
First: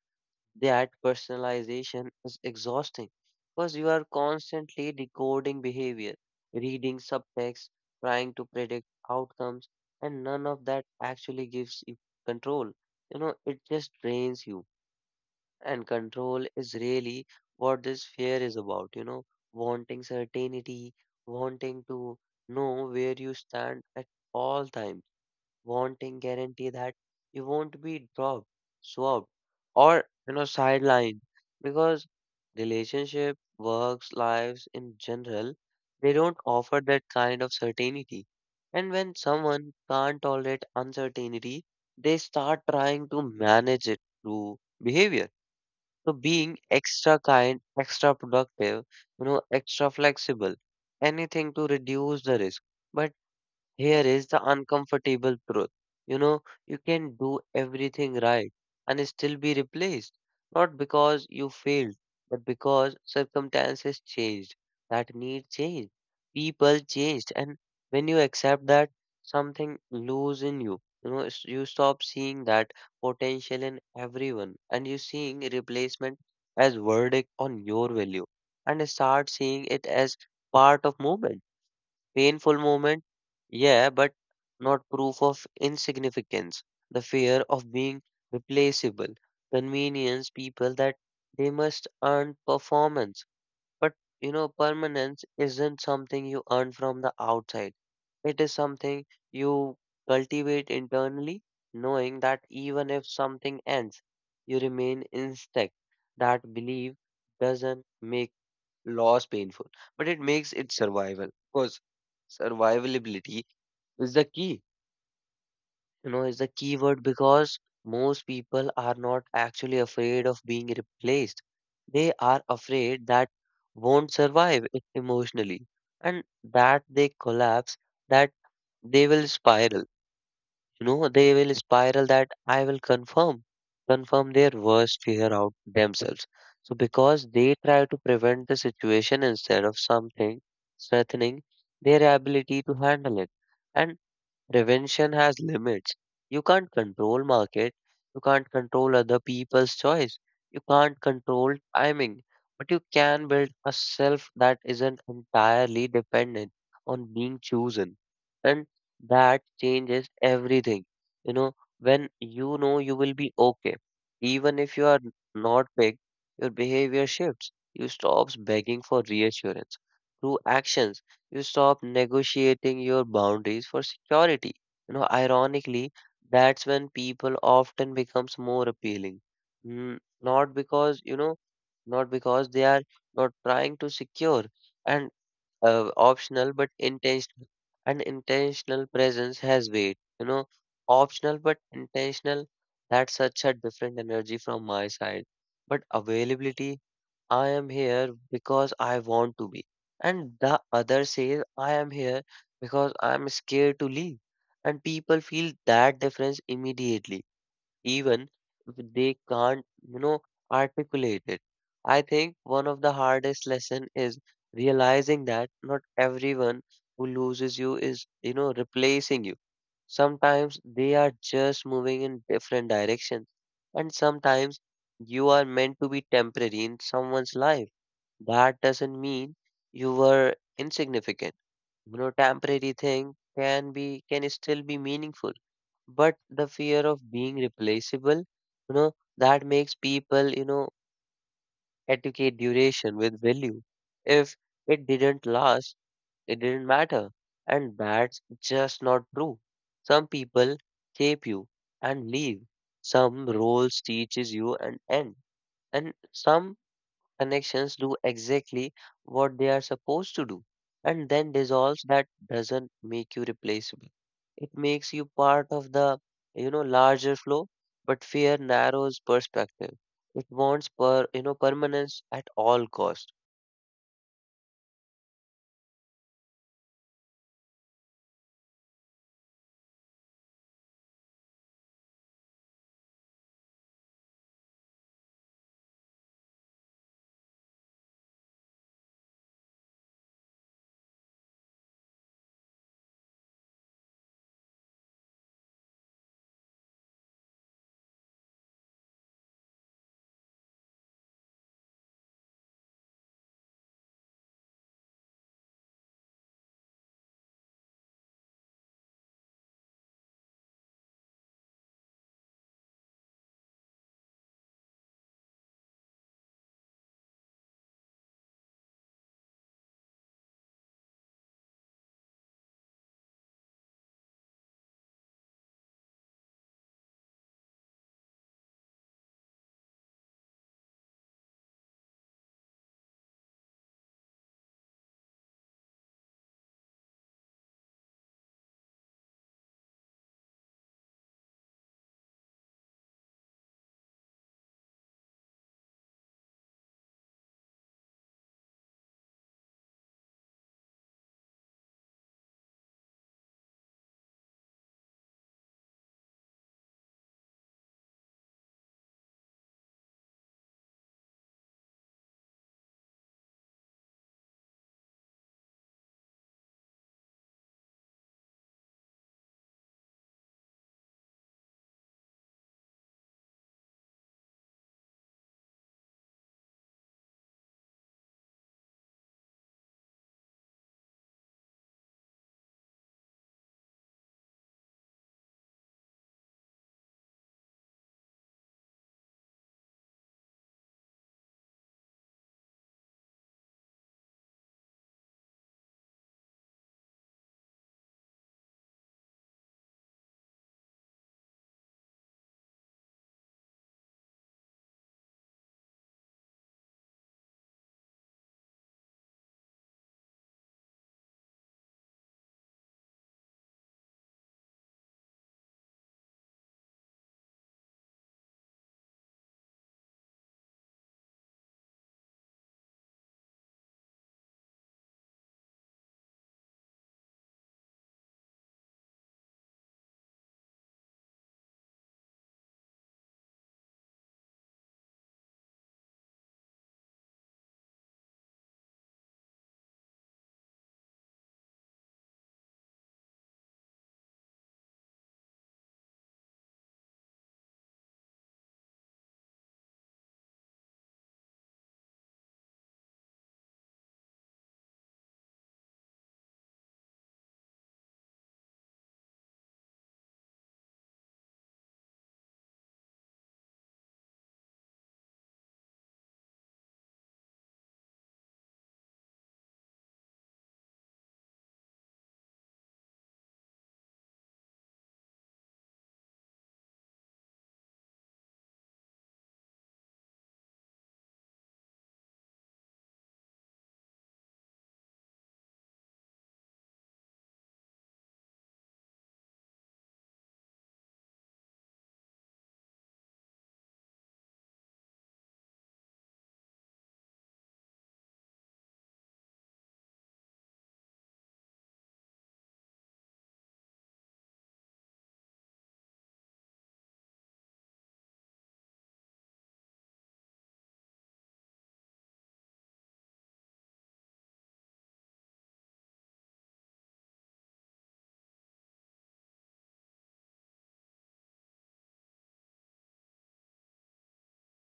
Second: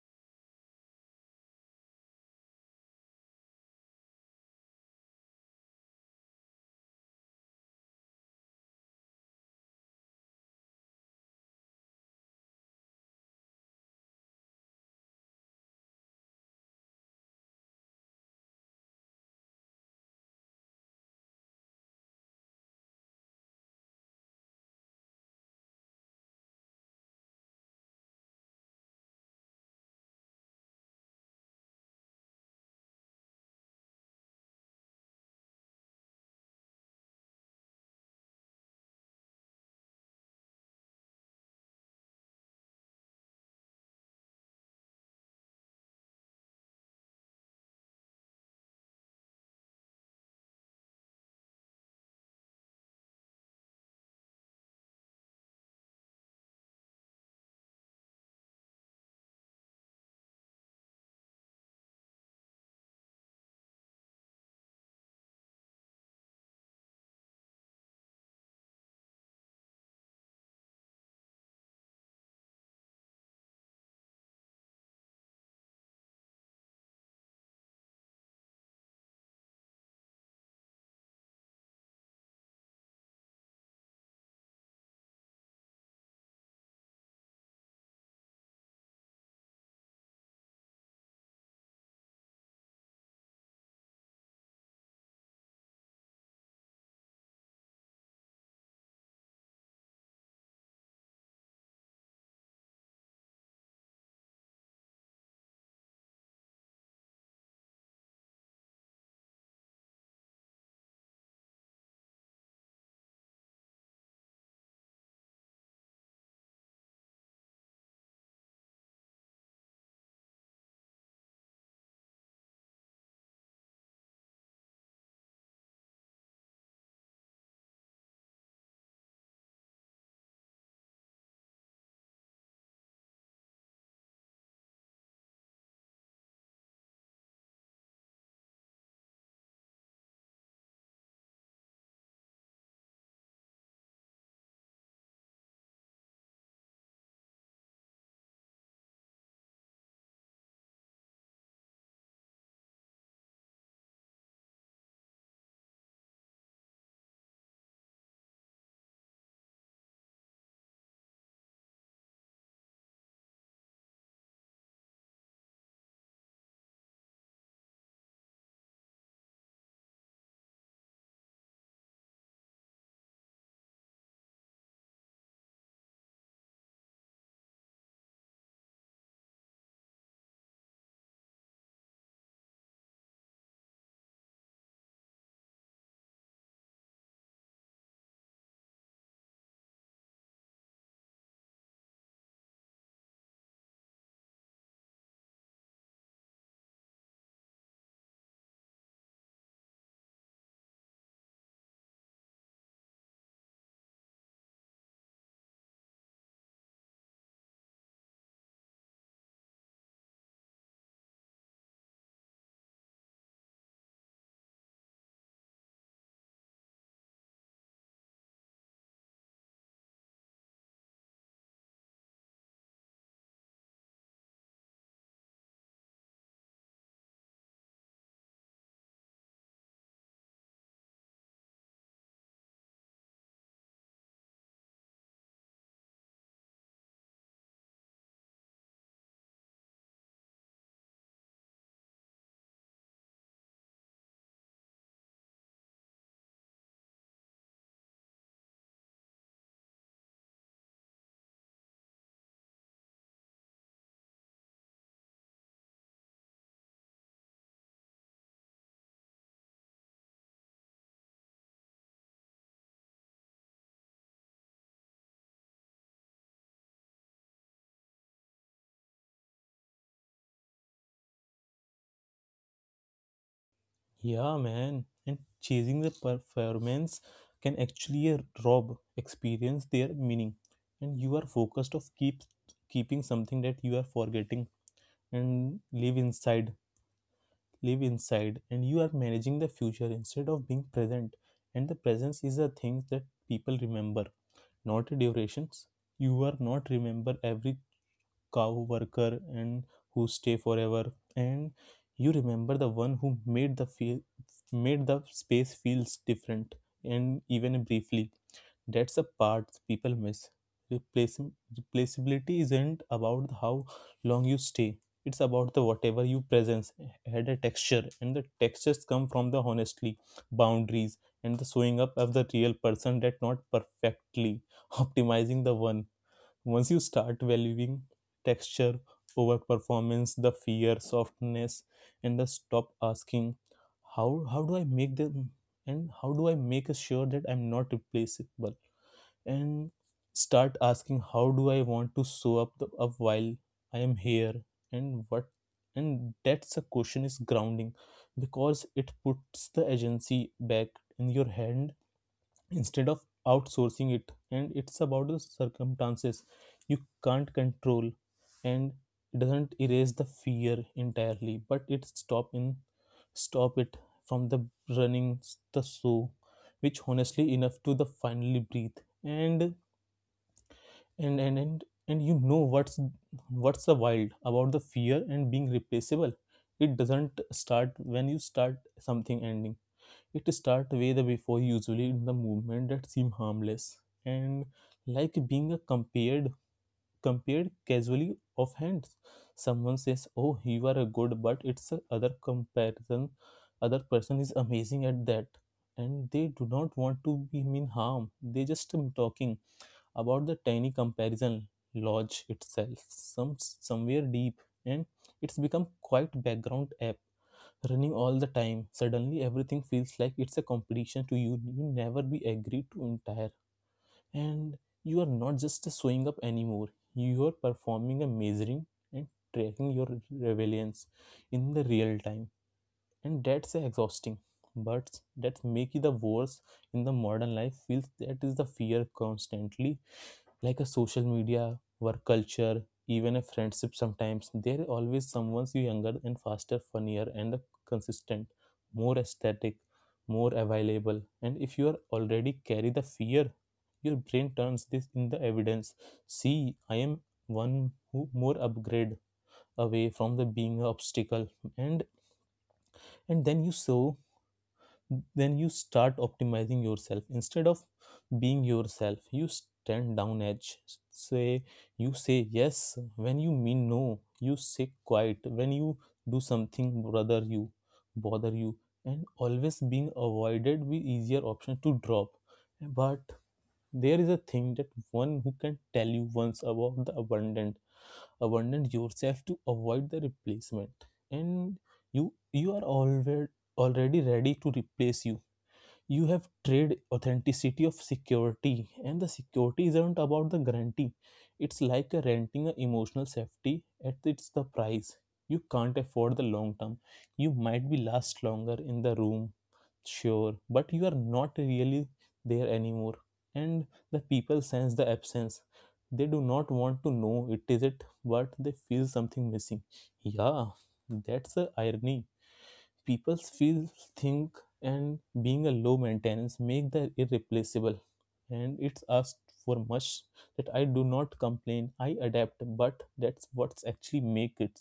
That personalization is exhausting because you are constantly decoding behavior, reading subtext, trying to predict outcomes, and none of that actually gives you control. It just drains you. And control is really what this fear is about wanting certainty, wanting to know where you stand at all times wanting guarantee that you won't be dropped, swapped, or sidelined because relationship, works, lives in general, they don't offer that kind of certainty. And when someone can't tolerate uncertainty, they start trying to manage it through behavior. So being extra kind, extra productive, extra flexible, anything to reduce the risk. But here is the uncomfortable truth. You can do everything right and still be replaced, not because you failed, but because circumstances changed, that need changed, people changed, and when you accept that, something loose in you. You stop seeing that potential in everyone, and you seeing replacement as verdict on your value, and start seeing it as part of movement. Painful moment, yeah, but not proof of insignificance. The fear of being replaceable, convenience people that they must earn performance. But permanence isn't something you earn from the outside. It is something you cultivate internally, knowing that even if something ends, you remain intact. That belief doesn't make loss painful, but it makes it survival because survivability is the key. You know, is the key word because most people are not actually afraid of being replaced. They are afraid that won't survive it emotionally and that they collapse, that they will spiral. They will spiral that I will confirm their worst fear out themselves. So because they try to prevent the situation instead of something strengthening their ability to handle it. And prevention has limits. You can't control market, you can't control other people's choice, you can't control timing, but you can build a self that isn't entirely dependent on being chosen. And that changes everything. You know, when you know you will be okay, even if you are not picked, your behavior shifts. You stops begging for reassurance through actions. You stop negotiating your boundaries for security. Ironically, that's when people often becomes more appealing. Not because, they are not trying to secure and optional but intentional. And intentional presence has weight. Optional but intentional, that's such a different energy from my side. But availability, I am here because I want to be. And the other says, I am here because I am scared to leave. And people feel that difference immediately even if they can't, articulate it. I think one of the hardest lesson is realizing that not everyone who loses you is replacing you. Sometimes they are just moving in different directions, and sometimes you are meant to be temporary in someone's life. That doesn't mean you were insignificant. Temporary thing can still be meaningful but the fear of being replaceable, you know, that makes people, educate duration with value. If it didn't last, it didn't matter. And that's just not true. Some people shape you and leave. Some roles teaches you and end. And some connections do exactly what they are supposed to do and then dissolves. That doesn't make you replaceable. It makes you part of the larger flow. But fear narrows perspective. It wants permanence at all cost.
Yeah, man. And chasing the performance can actually rob experience their meaning. And you are focused of keeping something that you are forgetting and live inside, and you are managing the future instead of being present. And the presence is the things that people remember, not durations. You are not remember every cow worker and who stay forever and you remember the one who made the space feels different and even briefly. That's a part people miss. Replace, replaceability isn't about how long you stay. It's about the whatever you presence had a texture and the textures come from the honestly boundaries and the showing up of the real person that not perfectly optimizing the one. Once you start valuing texture over performance, the fear, softness, and the stop asking, how do I make them and how do I make sure that I'm not replaceable? And start asking how do I want to show up the up while I am here and what, and that's a question is grounding because it puts the agency back in your hand instead of outsourcing it, and it's about the circumstances you can't control, and it doesn't erase the fear entirely but it stop it from the running the show, which honestly enough to the finally breathe. And you know what's the wild about the fear and being replaceable, it doesn't start when you start something ending. It starts way the before, usually in the movement that seem harmless and like being a compared casually of hands. Someone says, "Oh, you are a good," but it's a other comparison. Other person is amazing at that, and they do not want to be mean harm. They just talking about the tiny comparison lodge itself, somewhere deep, and it's become quite background app running all the time. Suddenly, everything feels like it's a competition to you. You never be agreed to entire, and you are not just showing up anymore. You are performing a measuring and tracking your rebellions in the real time, and that's exhausting. But that's make it the worse in the modern life. Feels that is the fear constantly like a social media, work culture, even a friendship sometimes, there always someone's younger and faster, funnier and consistent, more aesthetic, more available. And if you are already carry the fear, your brain turns this in the evidence. See, I am one who more upgrade away from the being an obstacle. And and then you saw then you start optimizing yourself instead of being yourself. You stand down edge, say you say yes when you mean no. You say quiet when you do something bother you bother you, and always being avoided with easier option to drop. But there is a thing that one who can tell you once about the abundant yourself to avoid the replacement, and you are always already ready to replace you. You have trade authenticity of security, and the security isn't about the guarantee. It's like a renting an emotional safety at its the price you can't afford the long term. You might be last longer in the room, sure, but you are not really there anymore, and the people sense the absence. They do not want to know it is it but they feel something missing. Yeah, that's the irony. People feel think and being a low maintenance make the irreplaceable and it's asked for much that I do not complain. I adapt, but that's what's actually make it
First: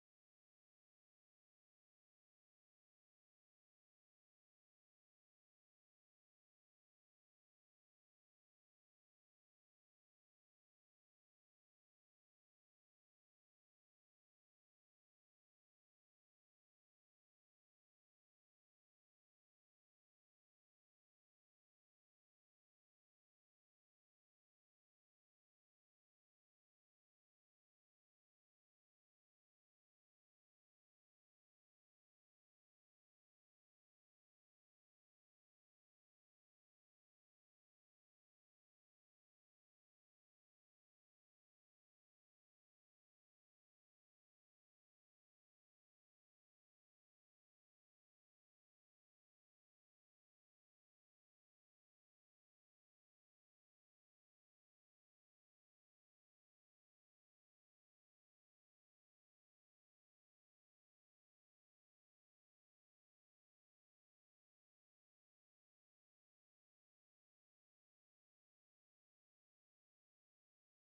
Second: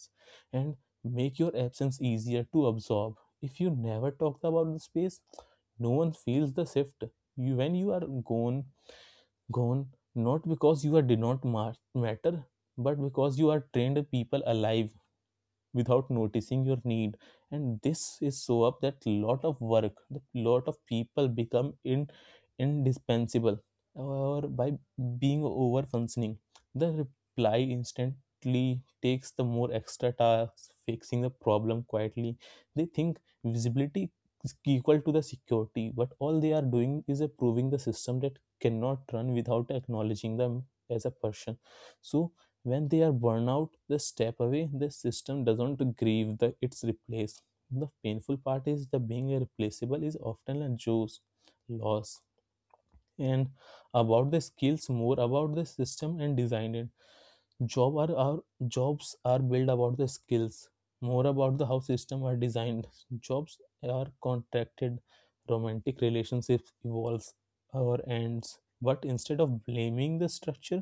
and make your absence easier to absorb. If you never talk about the space, no one feels the shift. You when you are gone, not because you are did not matter, but because you are trained people alive without noticing your need. And this is so up that lot of work the lot of people become indispensable or by being over functioning, the reply instantly takes the more extra tasks fixing the problem quietly. They think visibility is equal to the security but all they are doing is approving the system that cannot run without acknowledging them as a person. So when they are burned out, they step away the system doesn't grieve the its replace. The painful part is the being irreplaceable is often a juice loss and about the skills more about the system and design it. Job are jobs are built about the skills more about the how system are designed jobs are contracted, romantic relationships evolves or ends. But instead of blaming the structure,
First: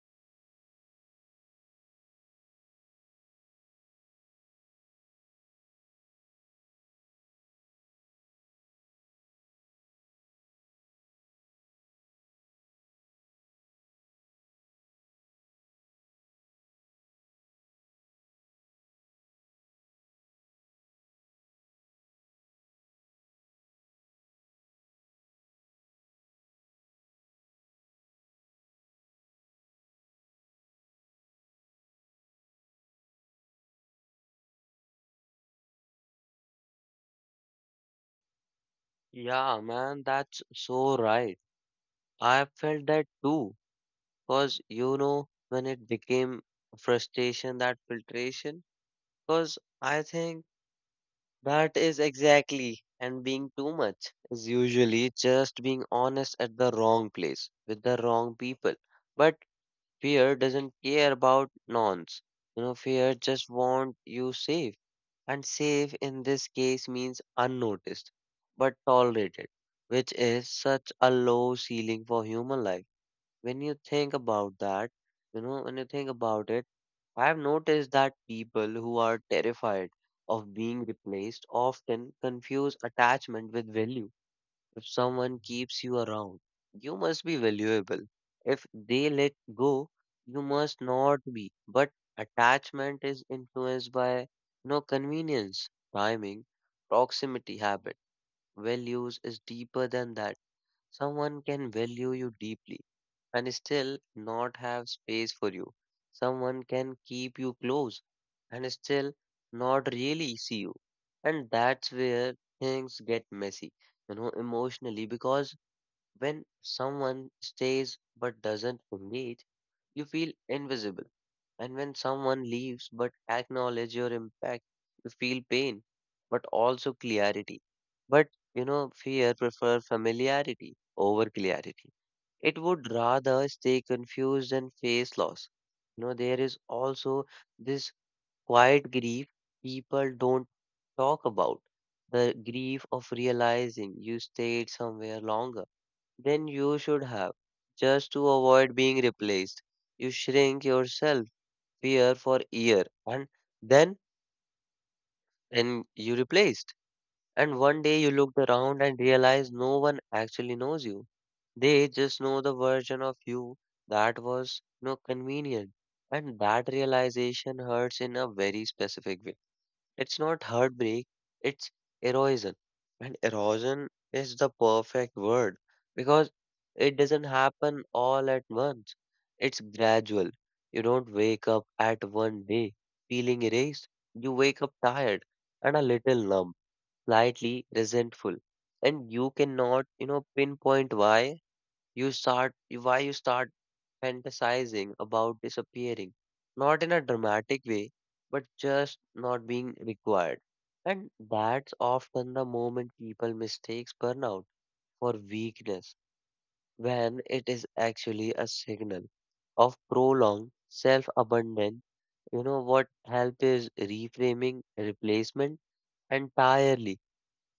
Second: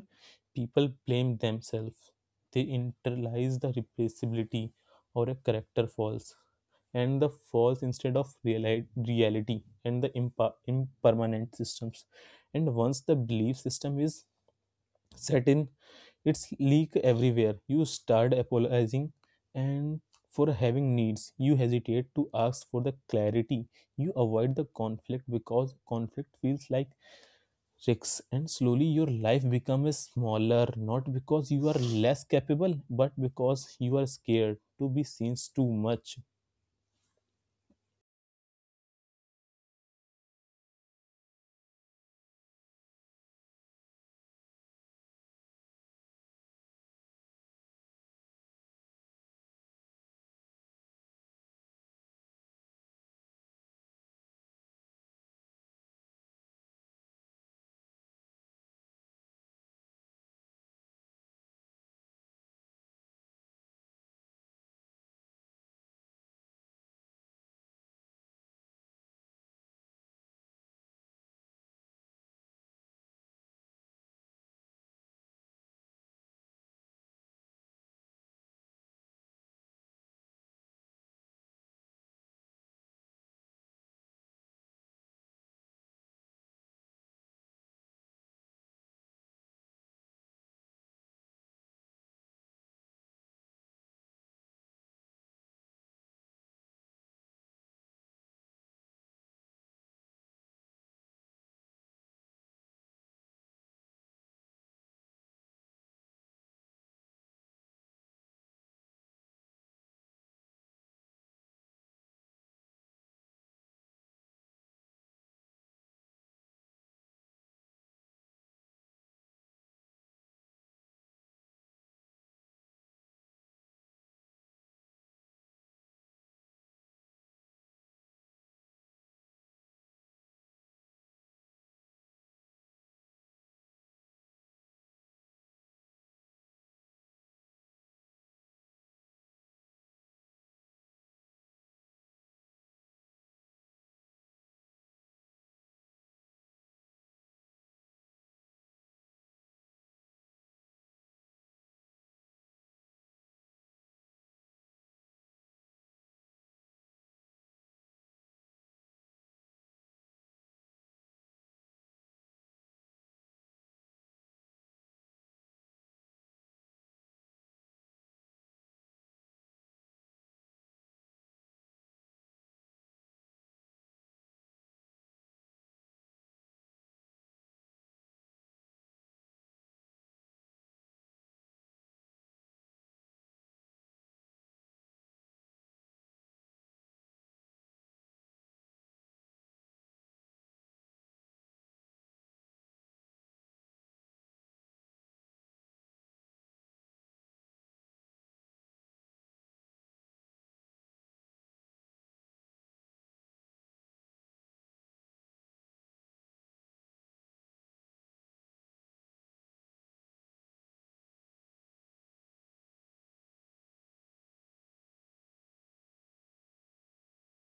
people blame themselves. They internalize the replaceability or a character falls and the false instead of reality and the impermanent systems. And once the belief system is set in, its leak everywhere. You start apologizing and for having needs. You hesitate to ask for the clarity. You avoid the conflict because conflict feels like risks, and slowly your life becomes smaller, not because you are less capable but because you are scared to be seen too much.
Yeah, man, that's so right. I felt that too. Because when it became frustration, that filtration. Because I think that is exactly, and being too much is usually just being honest at the wrong place with the wrong people. But fear doesn't care about nonce. Fear just wants you safe, and safe in this case means unnoticed but tolerated, which is such a low ceiling for human life. When you think about that, when you think about it. I have noticed that people who are terrified of being replaced often confuse attachment with value. If someone keeps you around, you must be valuable. If they let go, you must not be. But attachment is influenced by convenience, timing, proximity, habit. Values is deeper than that. Someone can value you deeply and still not have space for you. Someone can keep you close and still not really see you. And that's where things get messy, emotionally because when someone stays but doesn't engage, you feel invisible. And when someone leaves but acknowledge your impact, you feel pain, but also clarity. But fear prefer familiarity over clarity. It would rather stay confused and face loss. There is also this quiet grief people don't talk about. The grief of realizing you stayed somewhere longer than you should have. Just to avoid being replaced, you shrink yourself year for year, and then and you replaced. And one day you looked around and realized no one actually knows you. They just know the version of you that was no convenient. And that realization hurts in a very specific way. It's not heartbreak, it's erosion. And erosion is the perfect word because it doesn't happen all at once. It's gradual. You don't wake up at one day feeling erased. You wake up tired and a little numb, slightly resentful. And you cannot, you know, pinpoint why you start, why you start fantasizing about disappearing, not in a dramatic way, but just not being required. And that's often the moment people mistakes burnout for weakness, when it is actually a signal of prolonged self-abandon. You know what help is reframing replacement entirely.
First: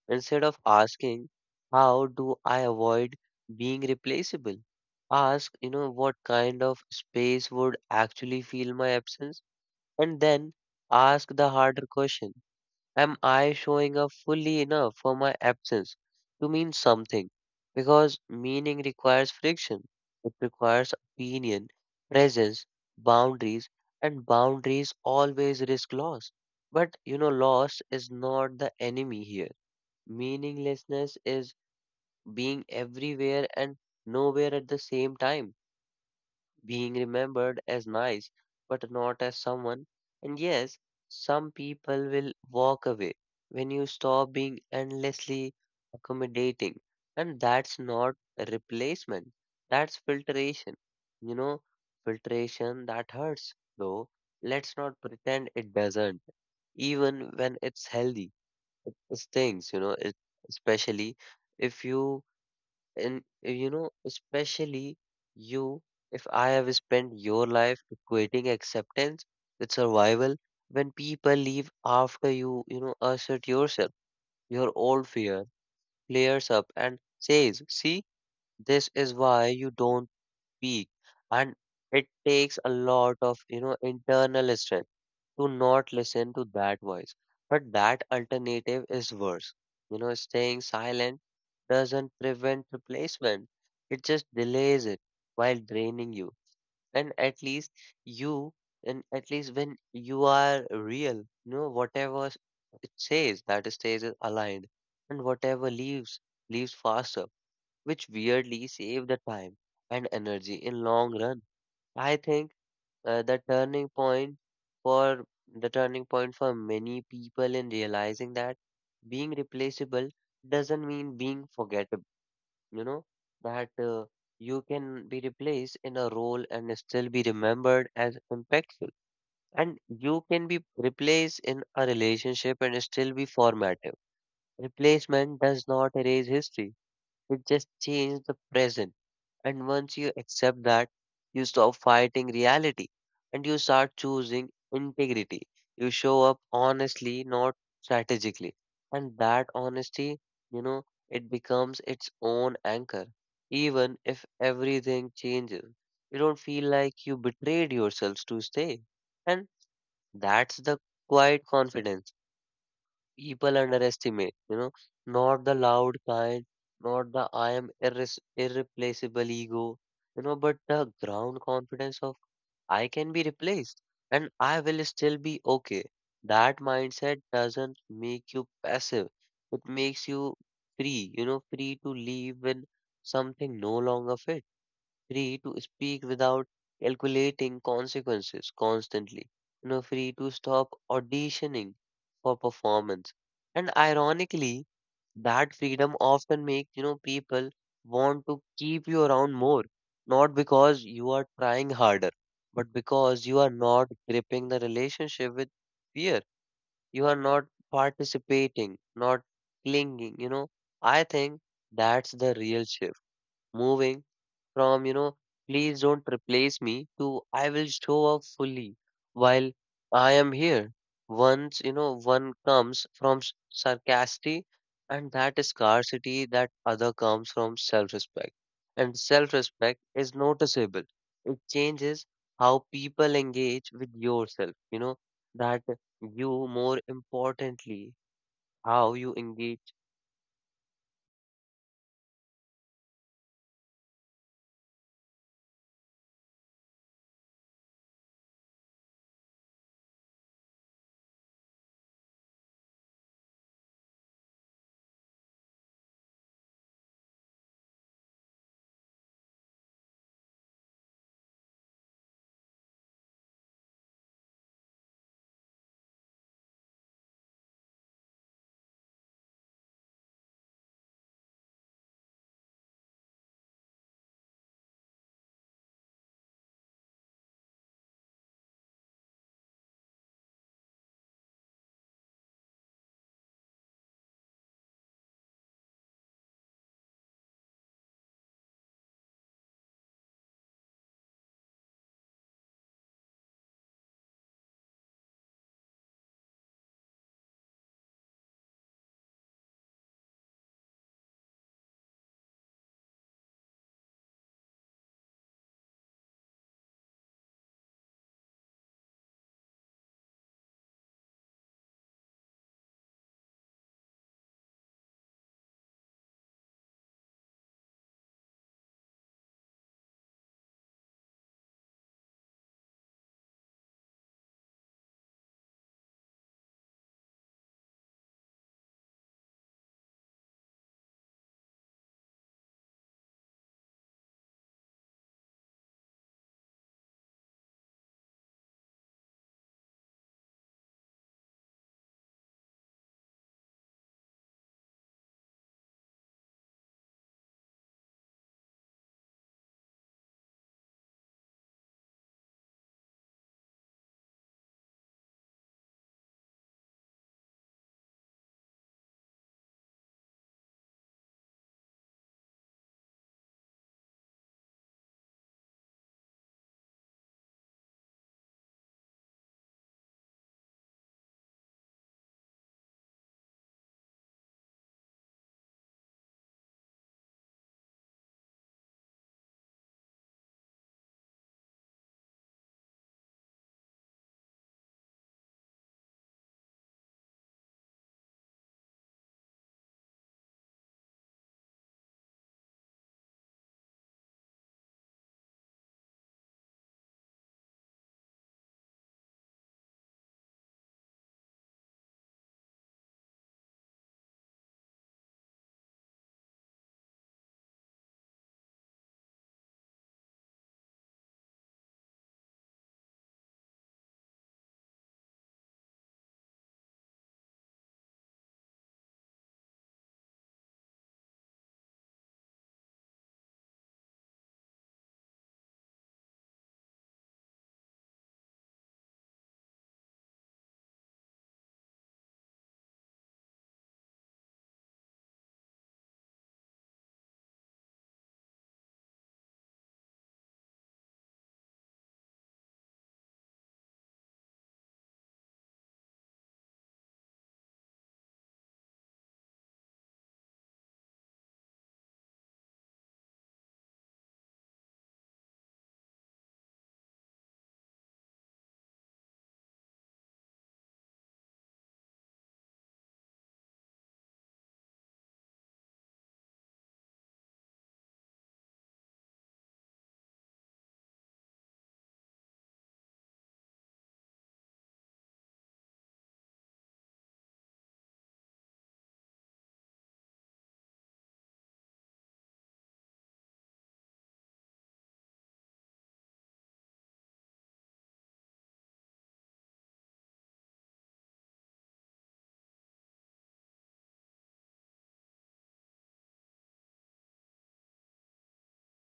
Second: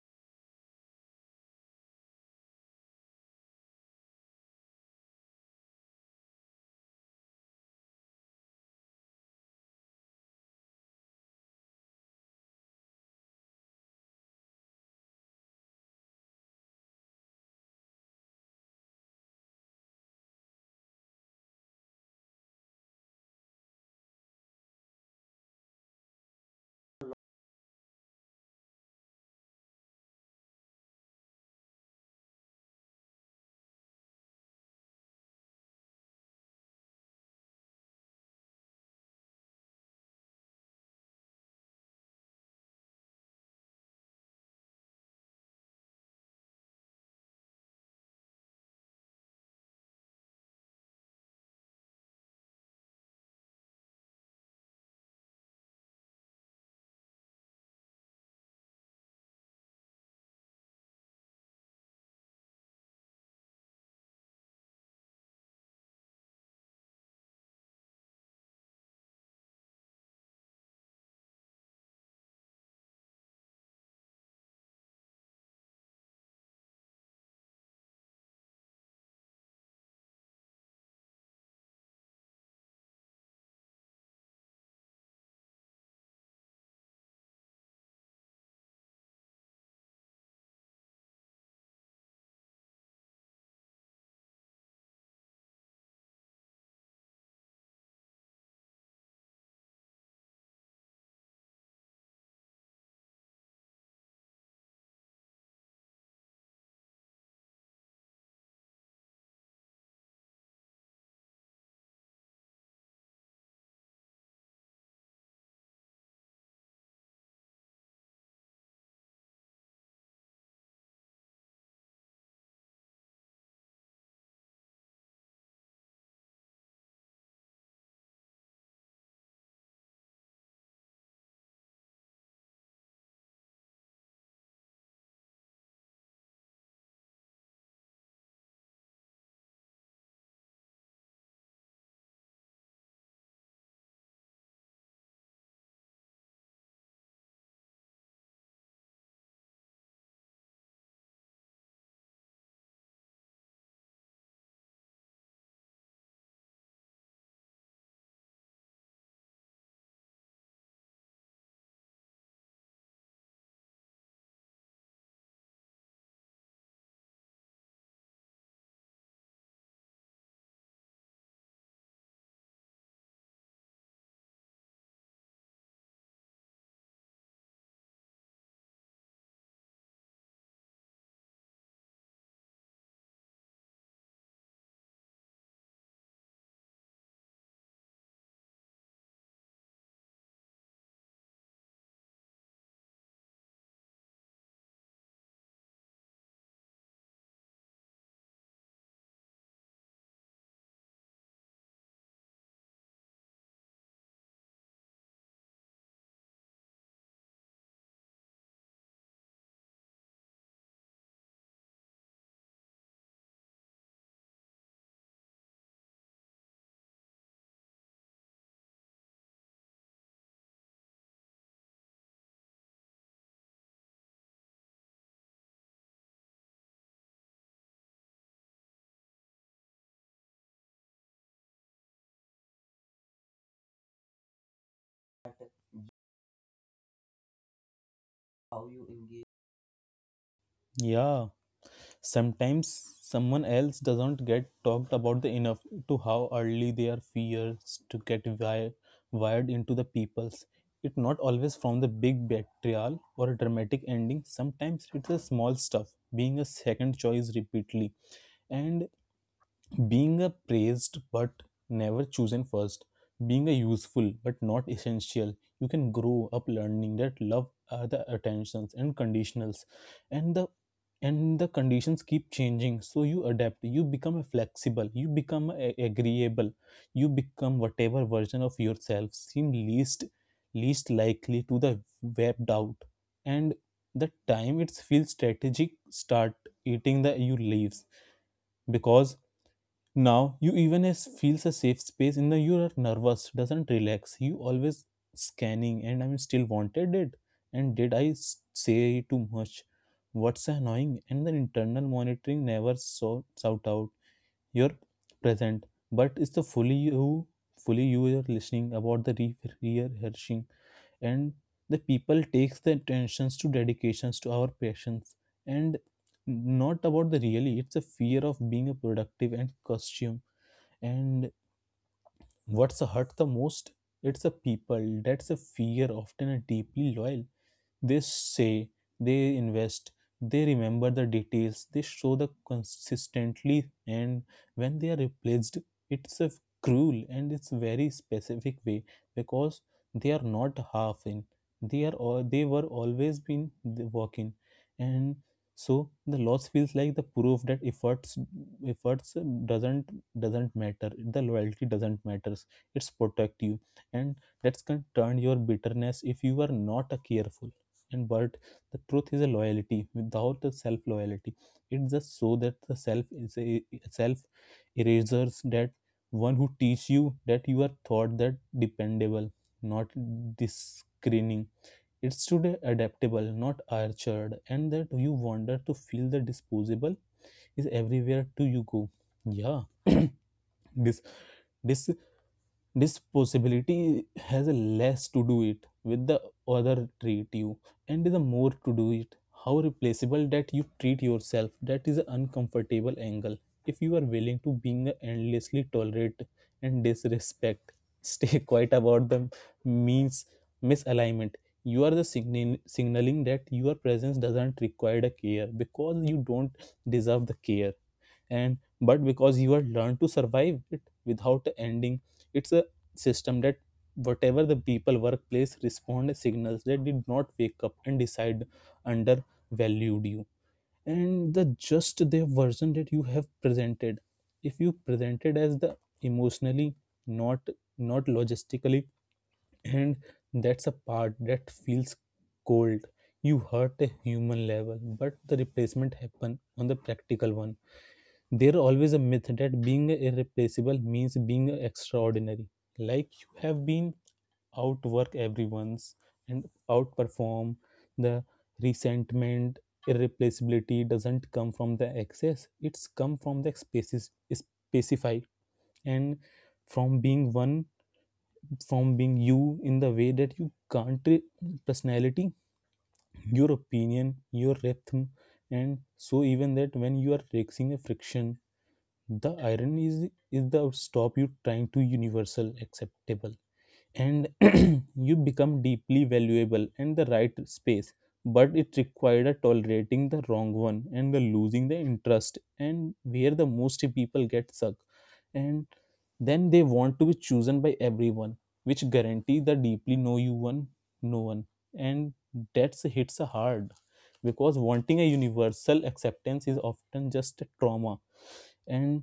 Instead of asking, how do I avoid being replaceable? Ask, you know, what kind of space would actually feel my absence? And then ask the harder question. Am I showing up fully enough for my absence to mean something? Because meaning requires friction. It requires opinion, presence, boundaries, and boundaries always risk loss. But you know, loss is not the enemy here. Meaninglessness is being everywhere and nowhere at the same time, being remembered as nice, but not as someone. And yes, some people will walk away when you stop being endlessly accommodating. And that's not a replacement, that's filtration. You know, filtration that hurts, though. Let's not pretend it doesn't, even when it's healthy those things you know it, especially if you you know especially you if I have spent your life equating acceptance with survival. When people leave after you, you know, assert yourself, your old fear clears up and says, see, this is why you don't speak. And it takes a lot of, you know, internal strength to not listen to that voice. But that alternative is worse. You know, staying silent doesn't prevent replacement, it just delays it while draining you. And at least you, and at least when you are real, you know, whatever it says, that stays is aligned, and whatever leaves, leaves faster, which weirdly save the time and energy in long run. I think the turning point for the turning point for many people in realizing that being replaceable doesn't mean being forgettable, you know, that you can be replaced in a role and still be remembered as impactful, and you can be replaced in a relationship and still be formative. Replacement does not erase history, it just changes the present. And once you accept that, you stop fighting reality and you start choosing integrity. You show up honestly, not strategically. And that honesty, you know, it becomes its own anchor. Even if everything changes, you don't feel like you betrayed yourselves to stay. And that's the quiet confidence people underestimate, you know, not the loud kind, not the I am irreplaceable ego, you know, but the ground confidence of I can be replaced and I will still be okay. That mindset doesn't make you passive, it makes you free, you know, free to leave when something no longer fits, free to speak without calculating consequences constantly, you know, free to stop auditioning for performance. And ironically, that freedom often makes, you know, people want to keep you around more, not because you are trying harder, but because you are not gripping the relationship with fear. You are not participating, not clinging, you know. I think that's the real shift. Moving from, you know, please don't replace me to I will show up fully while I am here. Once, you know, one comes from sarcastic and that is scarcity, that other comes from self-respect. And self-respect is noticeable. It changes how people engage with yourself, you know, that you, more importantly, how you engage.
Yeah. Sometimes someone else doesn't get talked about the enough to how early their fears to get wired into the people's. It's not always from the big betrayal or a dramatic ending. Sometimes it's a small stuff, being a second choice repeatedly, and being a praised but never chosen first, being a useful but not essential. You can grow up learning that love are the attentions and conditionals, and the and the conditions keep changing, so you adapt. You become a flexible, you become agreeable. You become whatever version of yourself seem least likely to the webbed out. And the time it's feel strategic start eating the you leaves because now you even is feels a safe space in the you are nervous, doesn't relax. You always scanning and I'm still wanted it. And did I say too much? What's annoying? And the internal monitoring never sorts out. You're present, but it's the fully you are listening about the rehearsing, and the people takes the attentions to dedications to our patients and not about the really. It's a fear of being a productive and costume. And what's hurt the most? It's the people. That's a fear, often a deeply loyal. They say, they invest, they remember the details, they show the consistently, and when they are replaced, it's a cruel and it's very specific way because they are not half in. They are all they were always been the working, and so the loss feels like the proof that efforts doesn't doesn't matter. The loyalty doesn't matters. It's protect you, and that can turn your bitterness if you are not careful and but the truth is a loyalty without the self loyalty. It's just so that the self is a self erasers that one who teach you that you are thought that dependable not this it's today adaptable not archered and that you wander to feel the disposable is everywhere to you go. Yeah. this this this possibility has a less to do it with the other treat you and the more to do it how replaceable that you treat yourself. That is an uncomfortable angle if you are willing to being endlessly tolerate and disrespect, stay quiet about the means misalignment. You are the signal, signaling that your presence doesn't require a care because you don't deserve the care, and but because you are learned to survive it without ending. It's a system that whatever the people workplace respond signals that did not wake up and decide undervalued you, and the just the version that you have presented if you presented as the emotionally not not logistically, and that's a part that feels cold. You hurt a human level but the replacement happen on the practical one. There always a myth that being irreplaceable means being extraordinary. Like you have been outwork everyone's and outperform the resentment. Irreplaceability doesn't come from the excess; it's come from the spaces specify and from being one, from being you in the way that you can't re- personality, your opinion, your rhythm, and so even that when you are facing a friction the irony is the stop you trying to universal acceptable and you become deeply valuable and the right space, but it required a tolerating the wrong one and the losing the interest and where the most people get stuck. And then they want to be chosen by everyone, which guarantee the deeply know you one, no one. And that's hits hard because wanting a universal acceptance is often just a trauma and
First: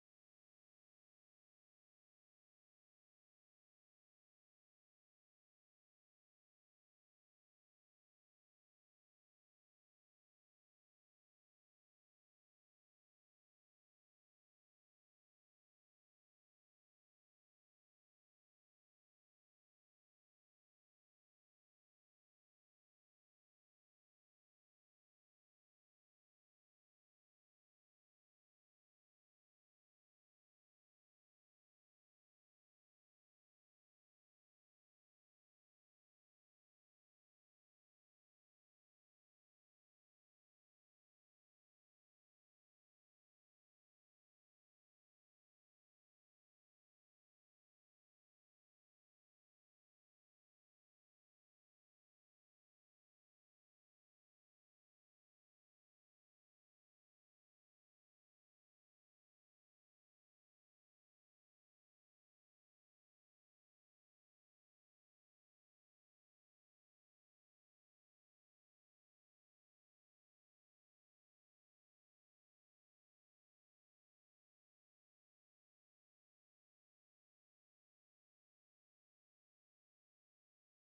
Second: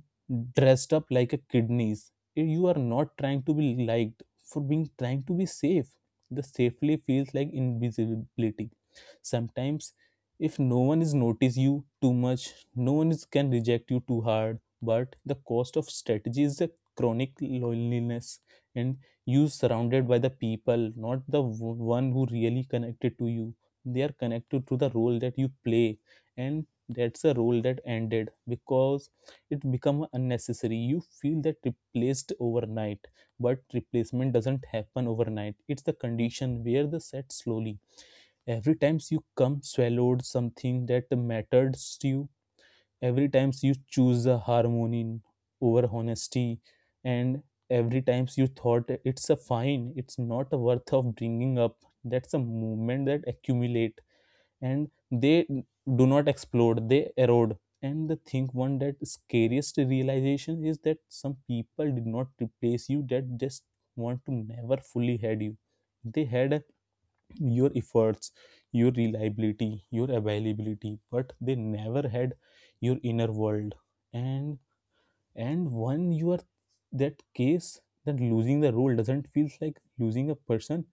dressed up like a kidneys. You are not trying to be liked for being trying to be safe. The safely feels like invisibility. Sometimes if no one is notice you too much, no one is, can reject you too hard. But the cost of strategy is a chronic loneliness, and you surrounded by the people, not the one who really connected to you. They are connected to the role that you play, and that's a role that ended because it become unnecessary. You feel that replaced overnight, but replacement doesn't happen overnight. It's the condition where the set slowly every times you come swallowed something that matters to you, every times you choose the harmony over honesty, and every times you thought it's a fine it's not worth of bringing up. That's a movement that accumulate, and they do not explode, they erode. And the thing one that scariest realization is that some people did not replace you, that just want to never fully had you. They had your efforts, your reliability, your availability, but they never had your inner world. and and when you are that case, then losing the role doesn't feel like losing a person,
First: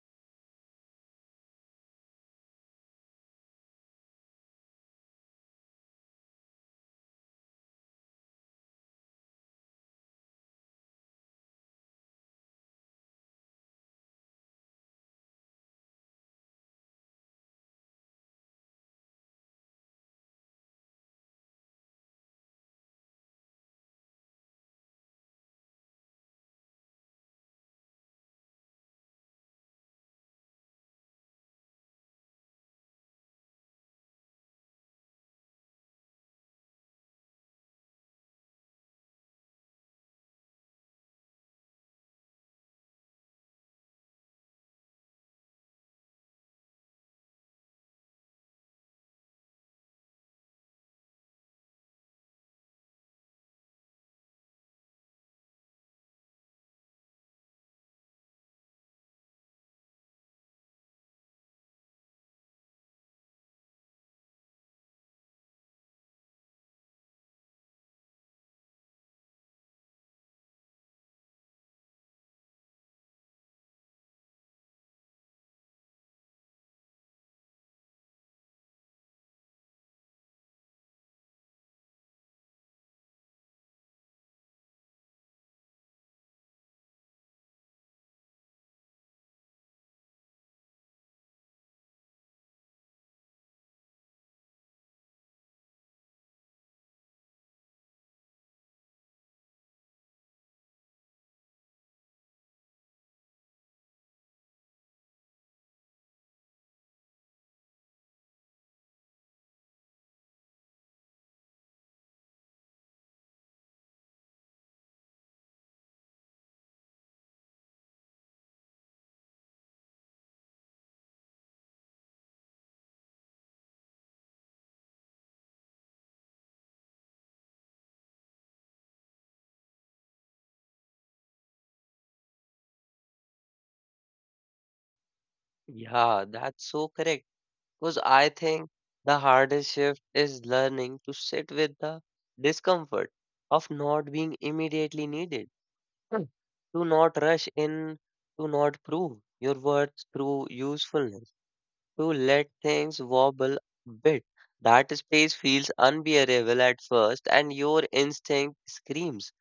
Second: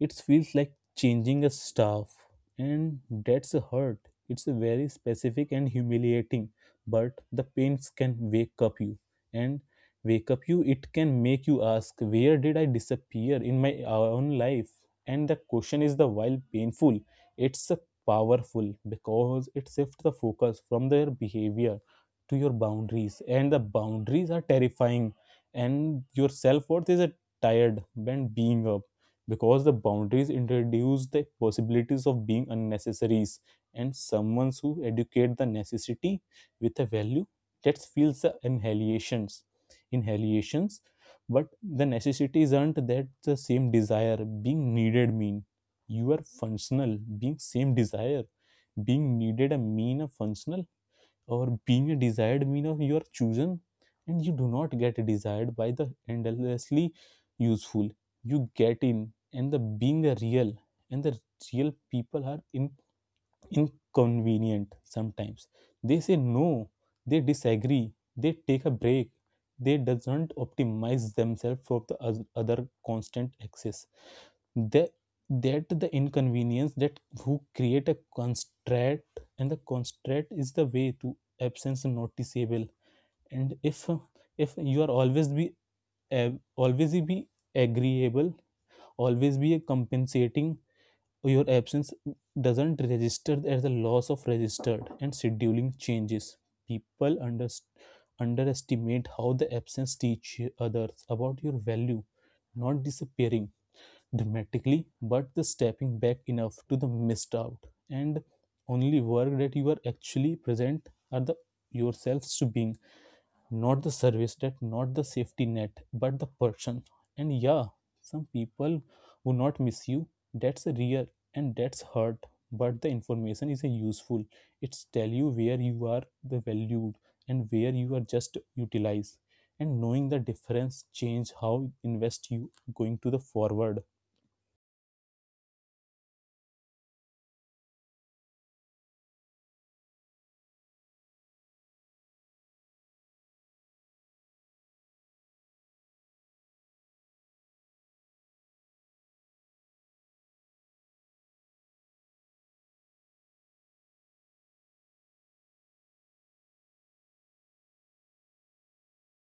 it feels like changing a staff, and that's a hurt. It's a very specific and humiliating, but the pains can wake up you, and wake up you. It can make you ask, where did I disappear in my own life? And the question is the while painful, it's a powerful because it shifts the focus from their behavior to your boundaries, and the boundaries are terrifying, and your self worth is a tired than being up because the boundaries introduce the possibilities of being unnecessaries. And someone who educate the necessity with a value, that feels the inhalations. But the necessities aren't that the same desire being needed mean you are functional being same desire being needed a mean a functional or being a desired mean of you are chosen. And you do not get desired by the endlessly useful, you get in and the being a real. And the real people are in, inconvenient sometimes. They say no, they disagree, they take a break, they doesn't optimize themselves for the other constant access. The that the inconvenience that who create a constraint, and the constraint is the way to absence noticeable. And if you are uh, always be agreeable, always be compensating, your absence doesn't register as a loss of registered and scheduling changes. People underestimate how the absence teach others about your value, not disappearing dramatically, but the stepping back enough to the missed out. And only work that you are actually present are the yourselves to being, not the service that, not the safety net, but the person. And yeah, some people will not miss you. That's real and that's hurt. But the information is a useful. It's tell you where you are the valued and where you are just utilized. And knowing the difference change how invest you going to the forward.
Yeah, that's so correct. Because I think the hardest shift is learning to sit with the discomfort of not being immediately needed. Hmm. To not rush in, to not prove your worth through usefulness, to let things wobble a bit. That space feels unbearable at first, and your instinct screams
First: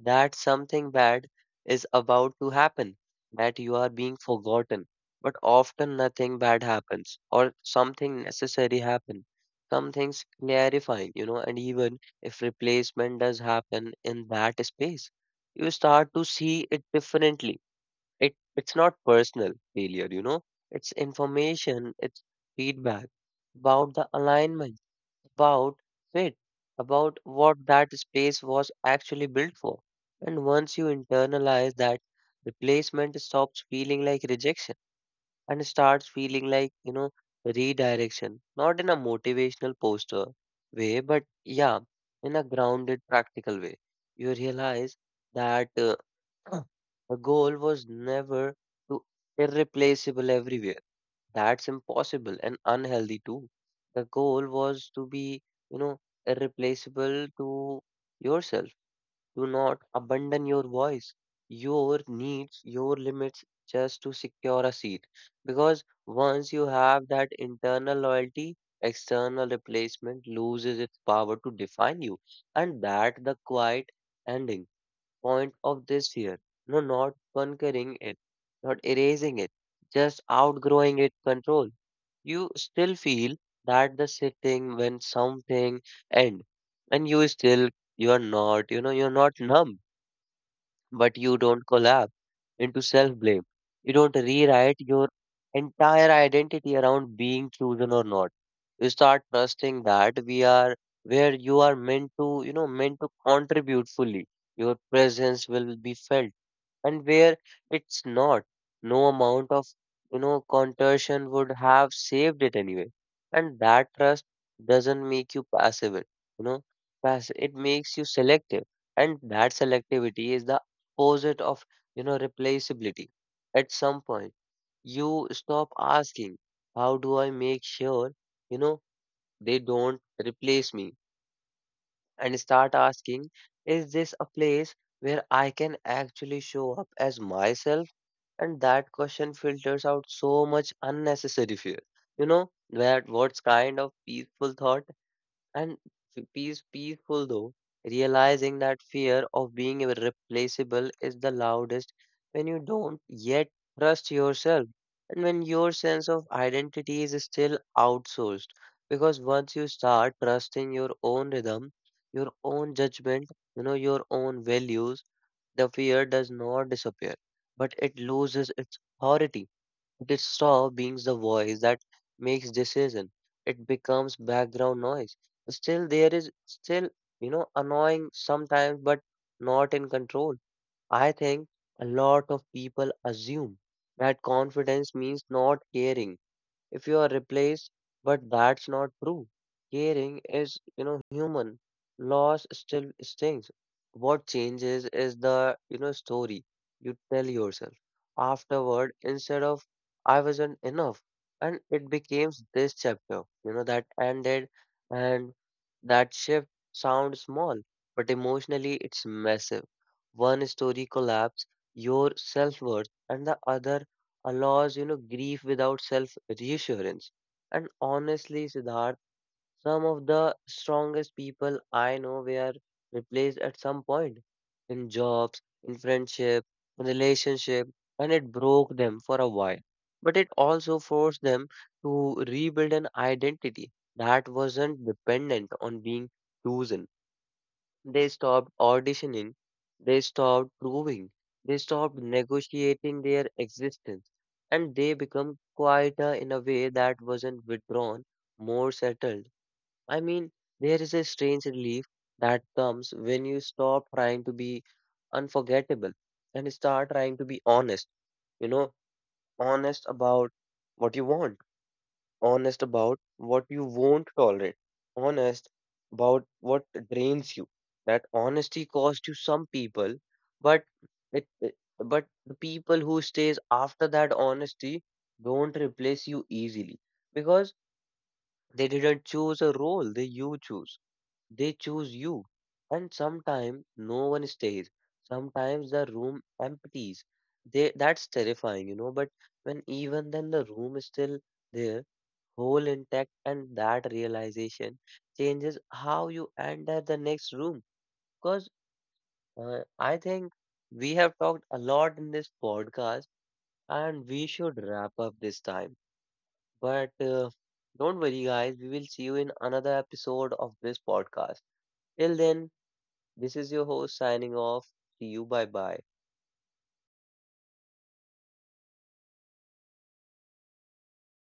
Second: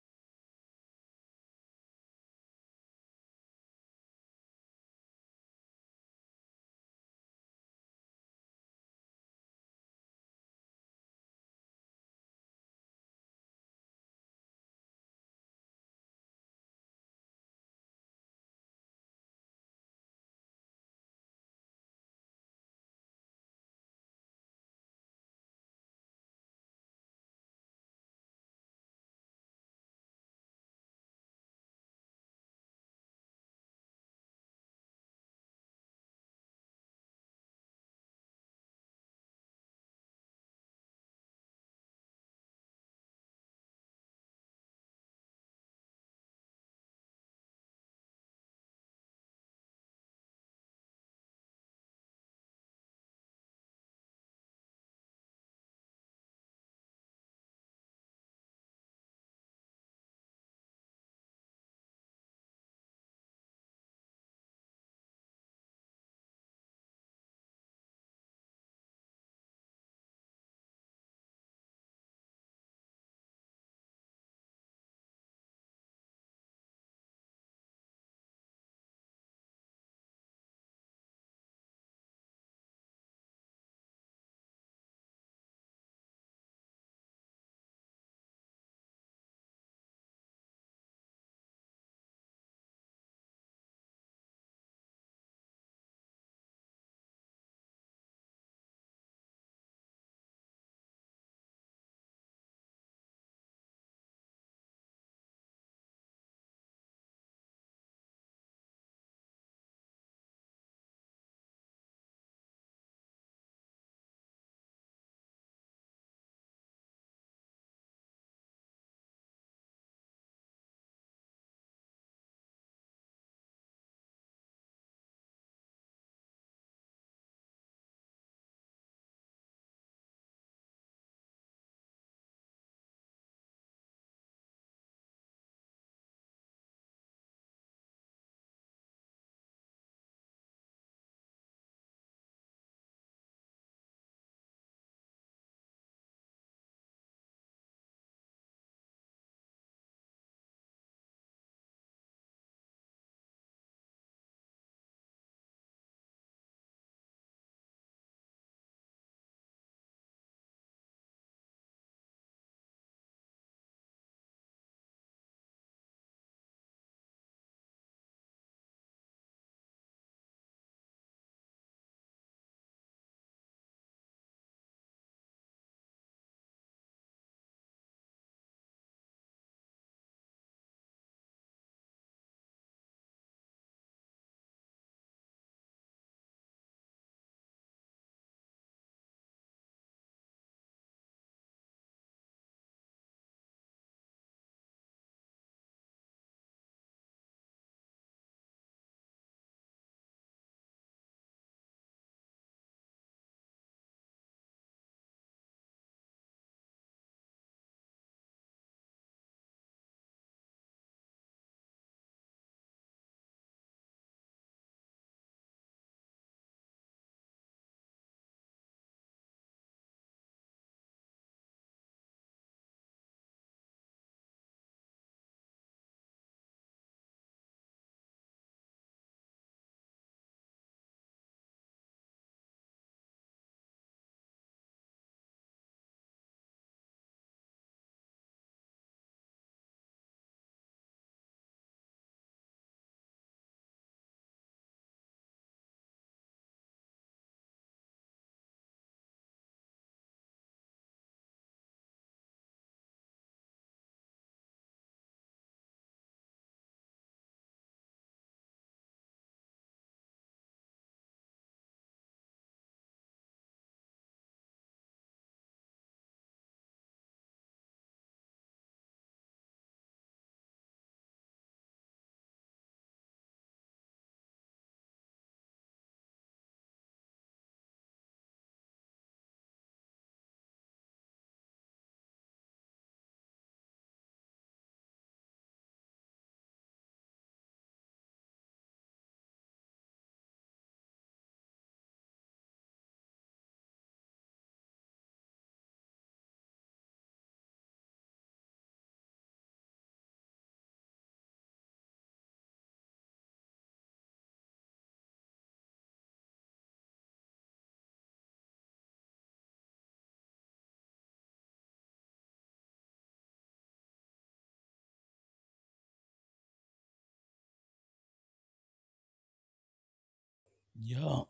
that something bad is about to happen, that you are being forgotten. But often nothing bad happens, or something necessary happen. Some things clarifying, you know, and even if replacement does happen in that space, you start to see it differently. It's not personal failure, you know, it's information, it's feedback about the alignment, about it, about what that space was actually built for. And once you internalize that, replacement stops feeling like rejection and starts feeling like, you know, redirection. Not in a motivational poster way, but yeah, in a grounded, practical way. You realize that the goal was never to irreplaceable everywhere. That's impossible and unhealthy too. The goal was to be, you know, irreplaceable to yourself. Do not abandon your voice, your needs, your limits just to secure a seat. Because once you have that internal loyalty, external replacement loses its power to define you. And that the quiet ending point of this fear. No, not conquering it, not erasing it, just outgrowing its control. You still feel that the sitting when something end, and you still, you are not, you know, you're not numb, but you don't collapse into self blame. You don't rewrite your entire identity around being chosen or not. You start trusting that we are where you are meant to, you know, meant to contribute fully. Your presence will be felt, and where it's not, no amount of, you know, contortion would have saved it anyway. And that trust doesn't make you passive. You know, it makes you selective. And that selectivity is the opposite of, you know, replaceability. At some point, you stop asking, how do I make sure, you know, they don't replace me? And start asking, is this a place where I can actually show up as myself? And that question filters out so much unnecessary fear. You know, that what's kind of peaceful thought and peaceful though, realizing that fear of being irreplaceable is the loudest when you don't yet trust yourself and when your sense of identity is still outsourced. Because once you start trusting your own rhythm, your own judgment, you know, your own values, the fear does not disappear, but it loses its authority. It stops being the voice that makes decision. It becomes background noise. There is still, you know, annoying sometimes, but not in control. I think a lot of people assume that confidence means not caring if you are replaced, but that's not true. Caring is, you know, human. Loss still stings. What changes is the, you know, story you tell yourself afterward. Instead of I wasn't enough, and it became this chapter, you know, that ended. And that shift sounds small, but emotionally it's massive. One story collapse your self worth, and the other allows you know grief without self reassurance. And honestly, Siddharth, some of the strongest people I know were replaced at some point, in jobs, in friendship, in relationship, and it broke them for a while, but it also forced them to rebuild an identity that wasn't dependent on being chosen. They stopped auditioning, they stopped proving, they stopped negotiating their existence, and they become quieter in a way that wasn't withdrawn, more settled. I mean, there is a strange relief that comes when you stop trying to be unforgettable and start trying to be honest, you know, honest about what you want, honest about what you won't tolerate, honest about what drains you. That honesty costs you some people, but it, it- but the people who stays after that honesty don't replace you easily, because they didn't choose a role they you choose. They choose you. And sometimes no one stays. Sometimes the room empties. They that's terrifying, you know. But when even then the room is still there, whole, intact. And that realization changes how you enter the next room. Because I think we have talked a lot in this podcast and we should wrap up this time. But don't worry guys, we will see you in another episode of this podcast. Till then, this is your host signing off. See you, bye bye.
Yeah.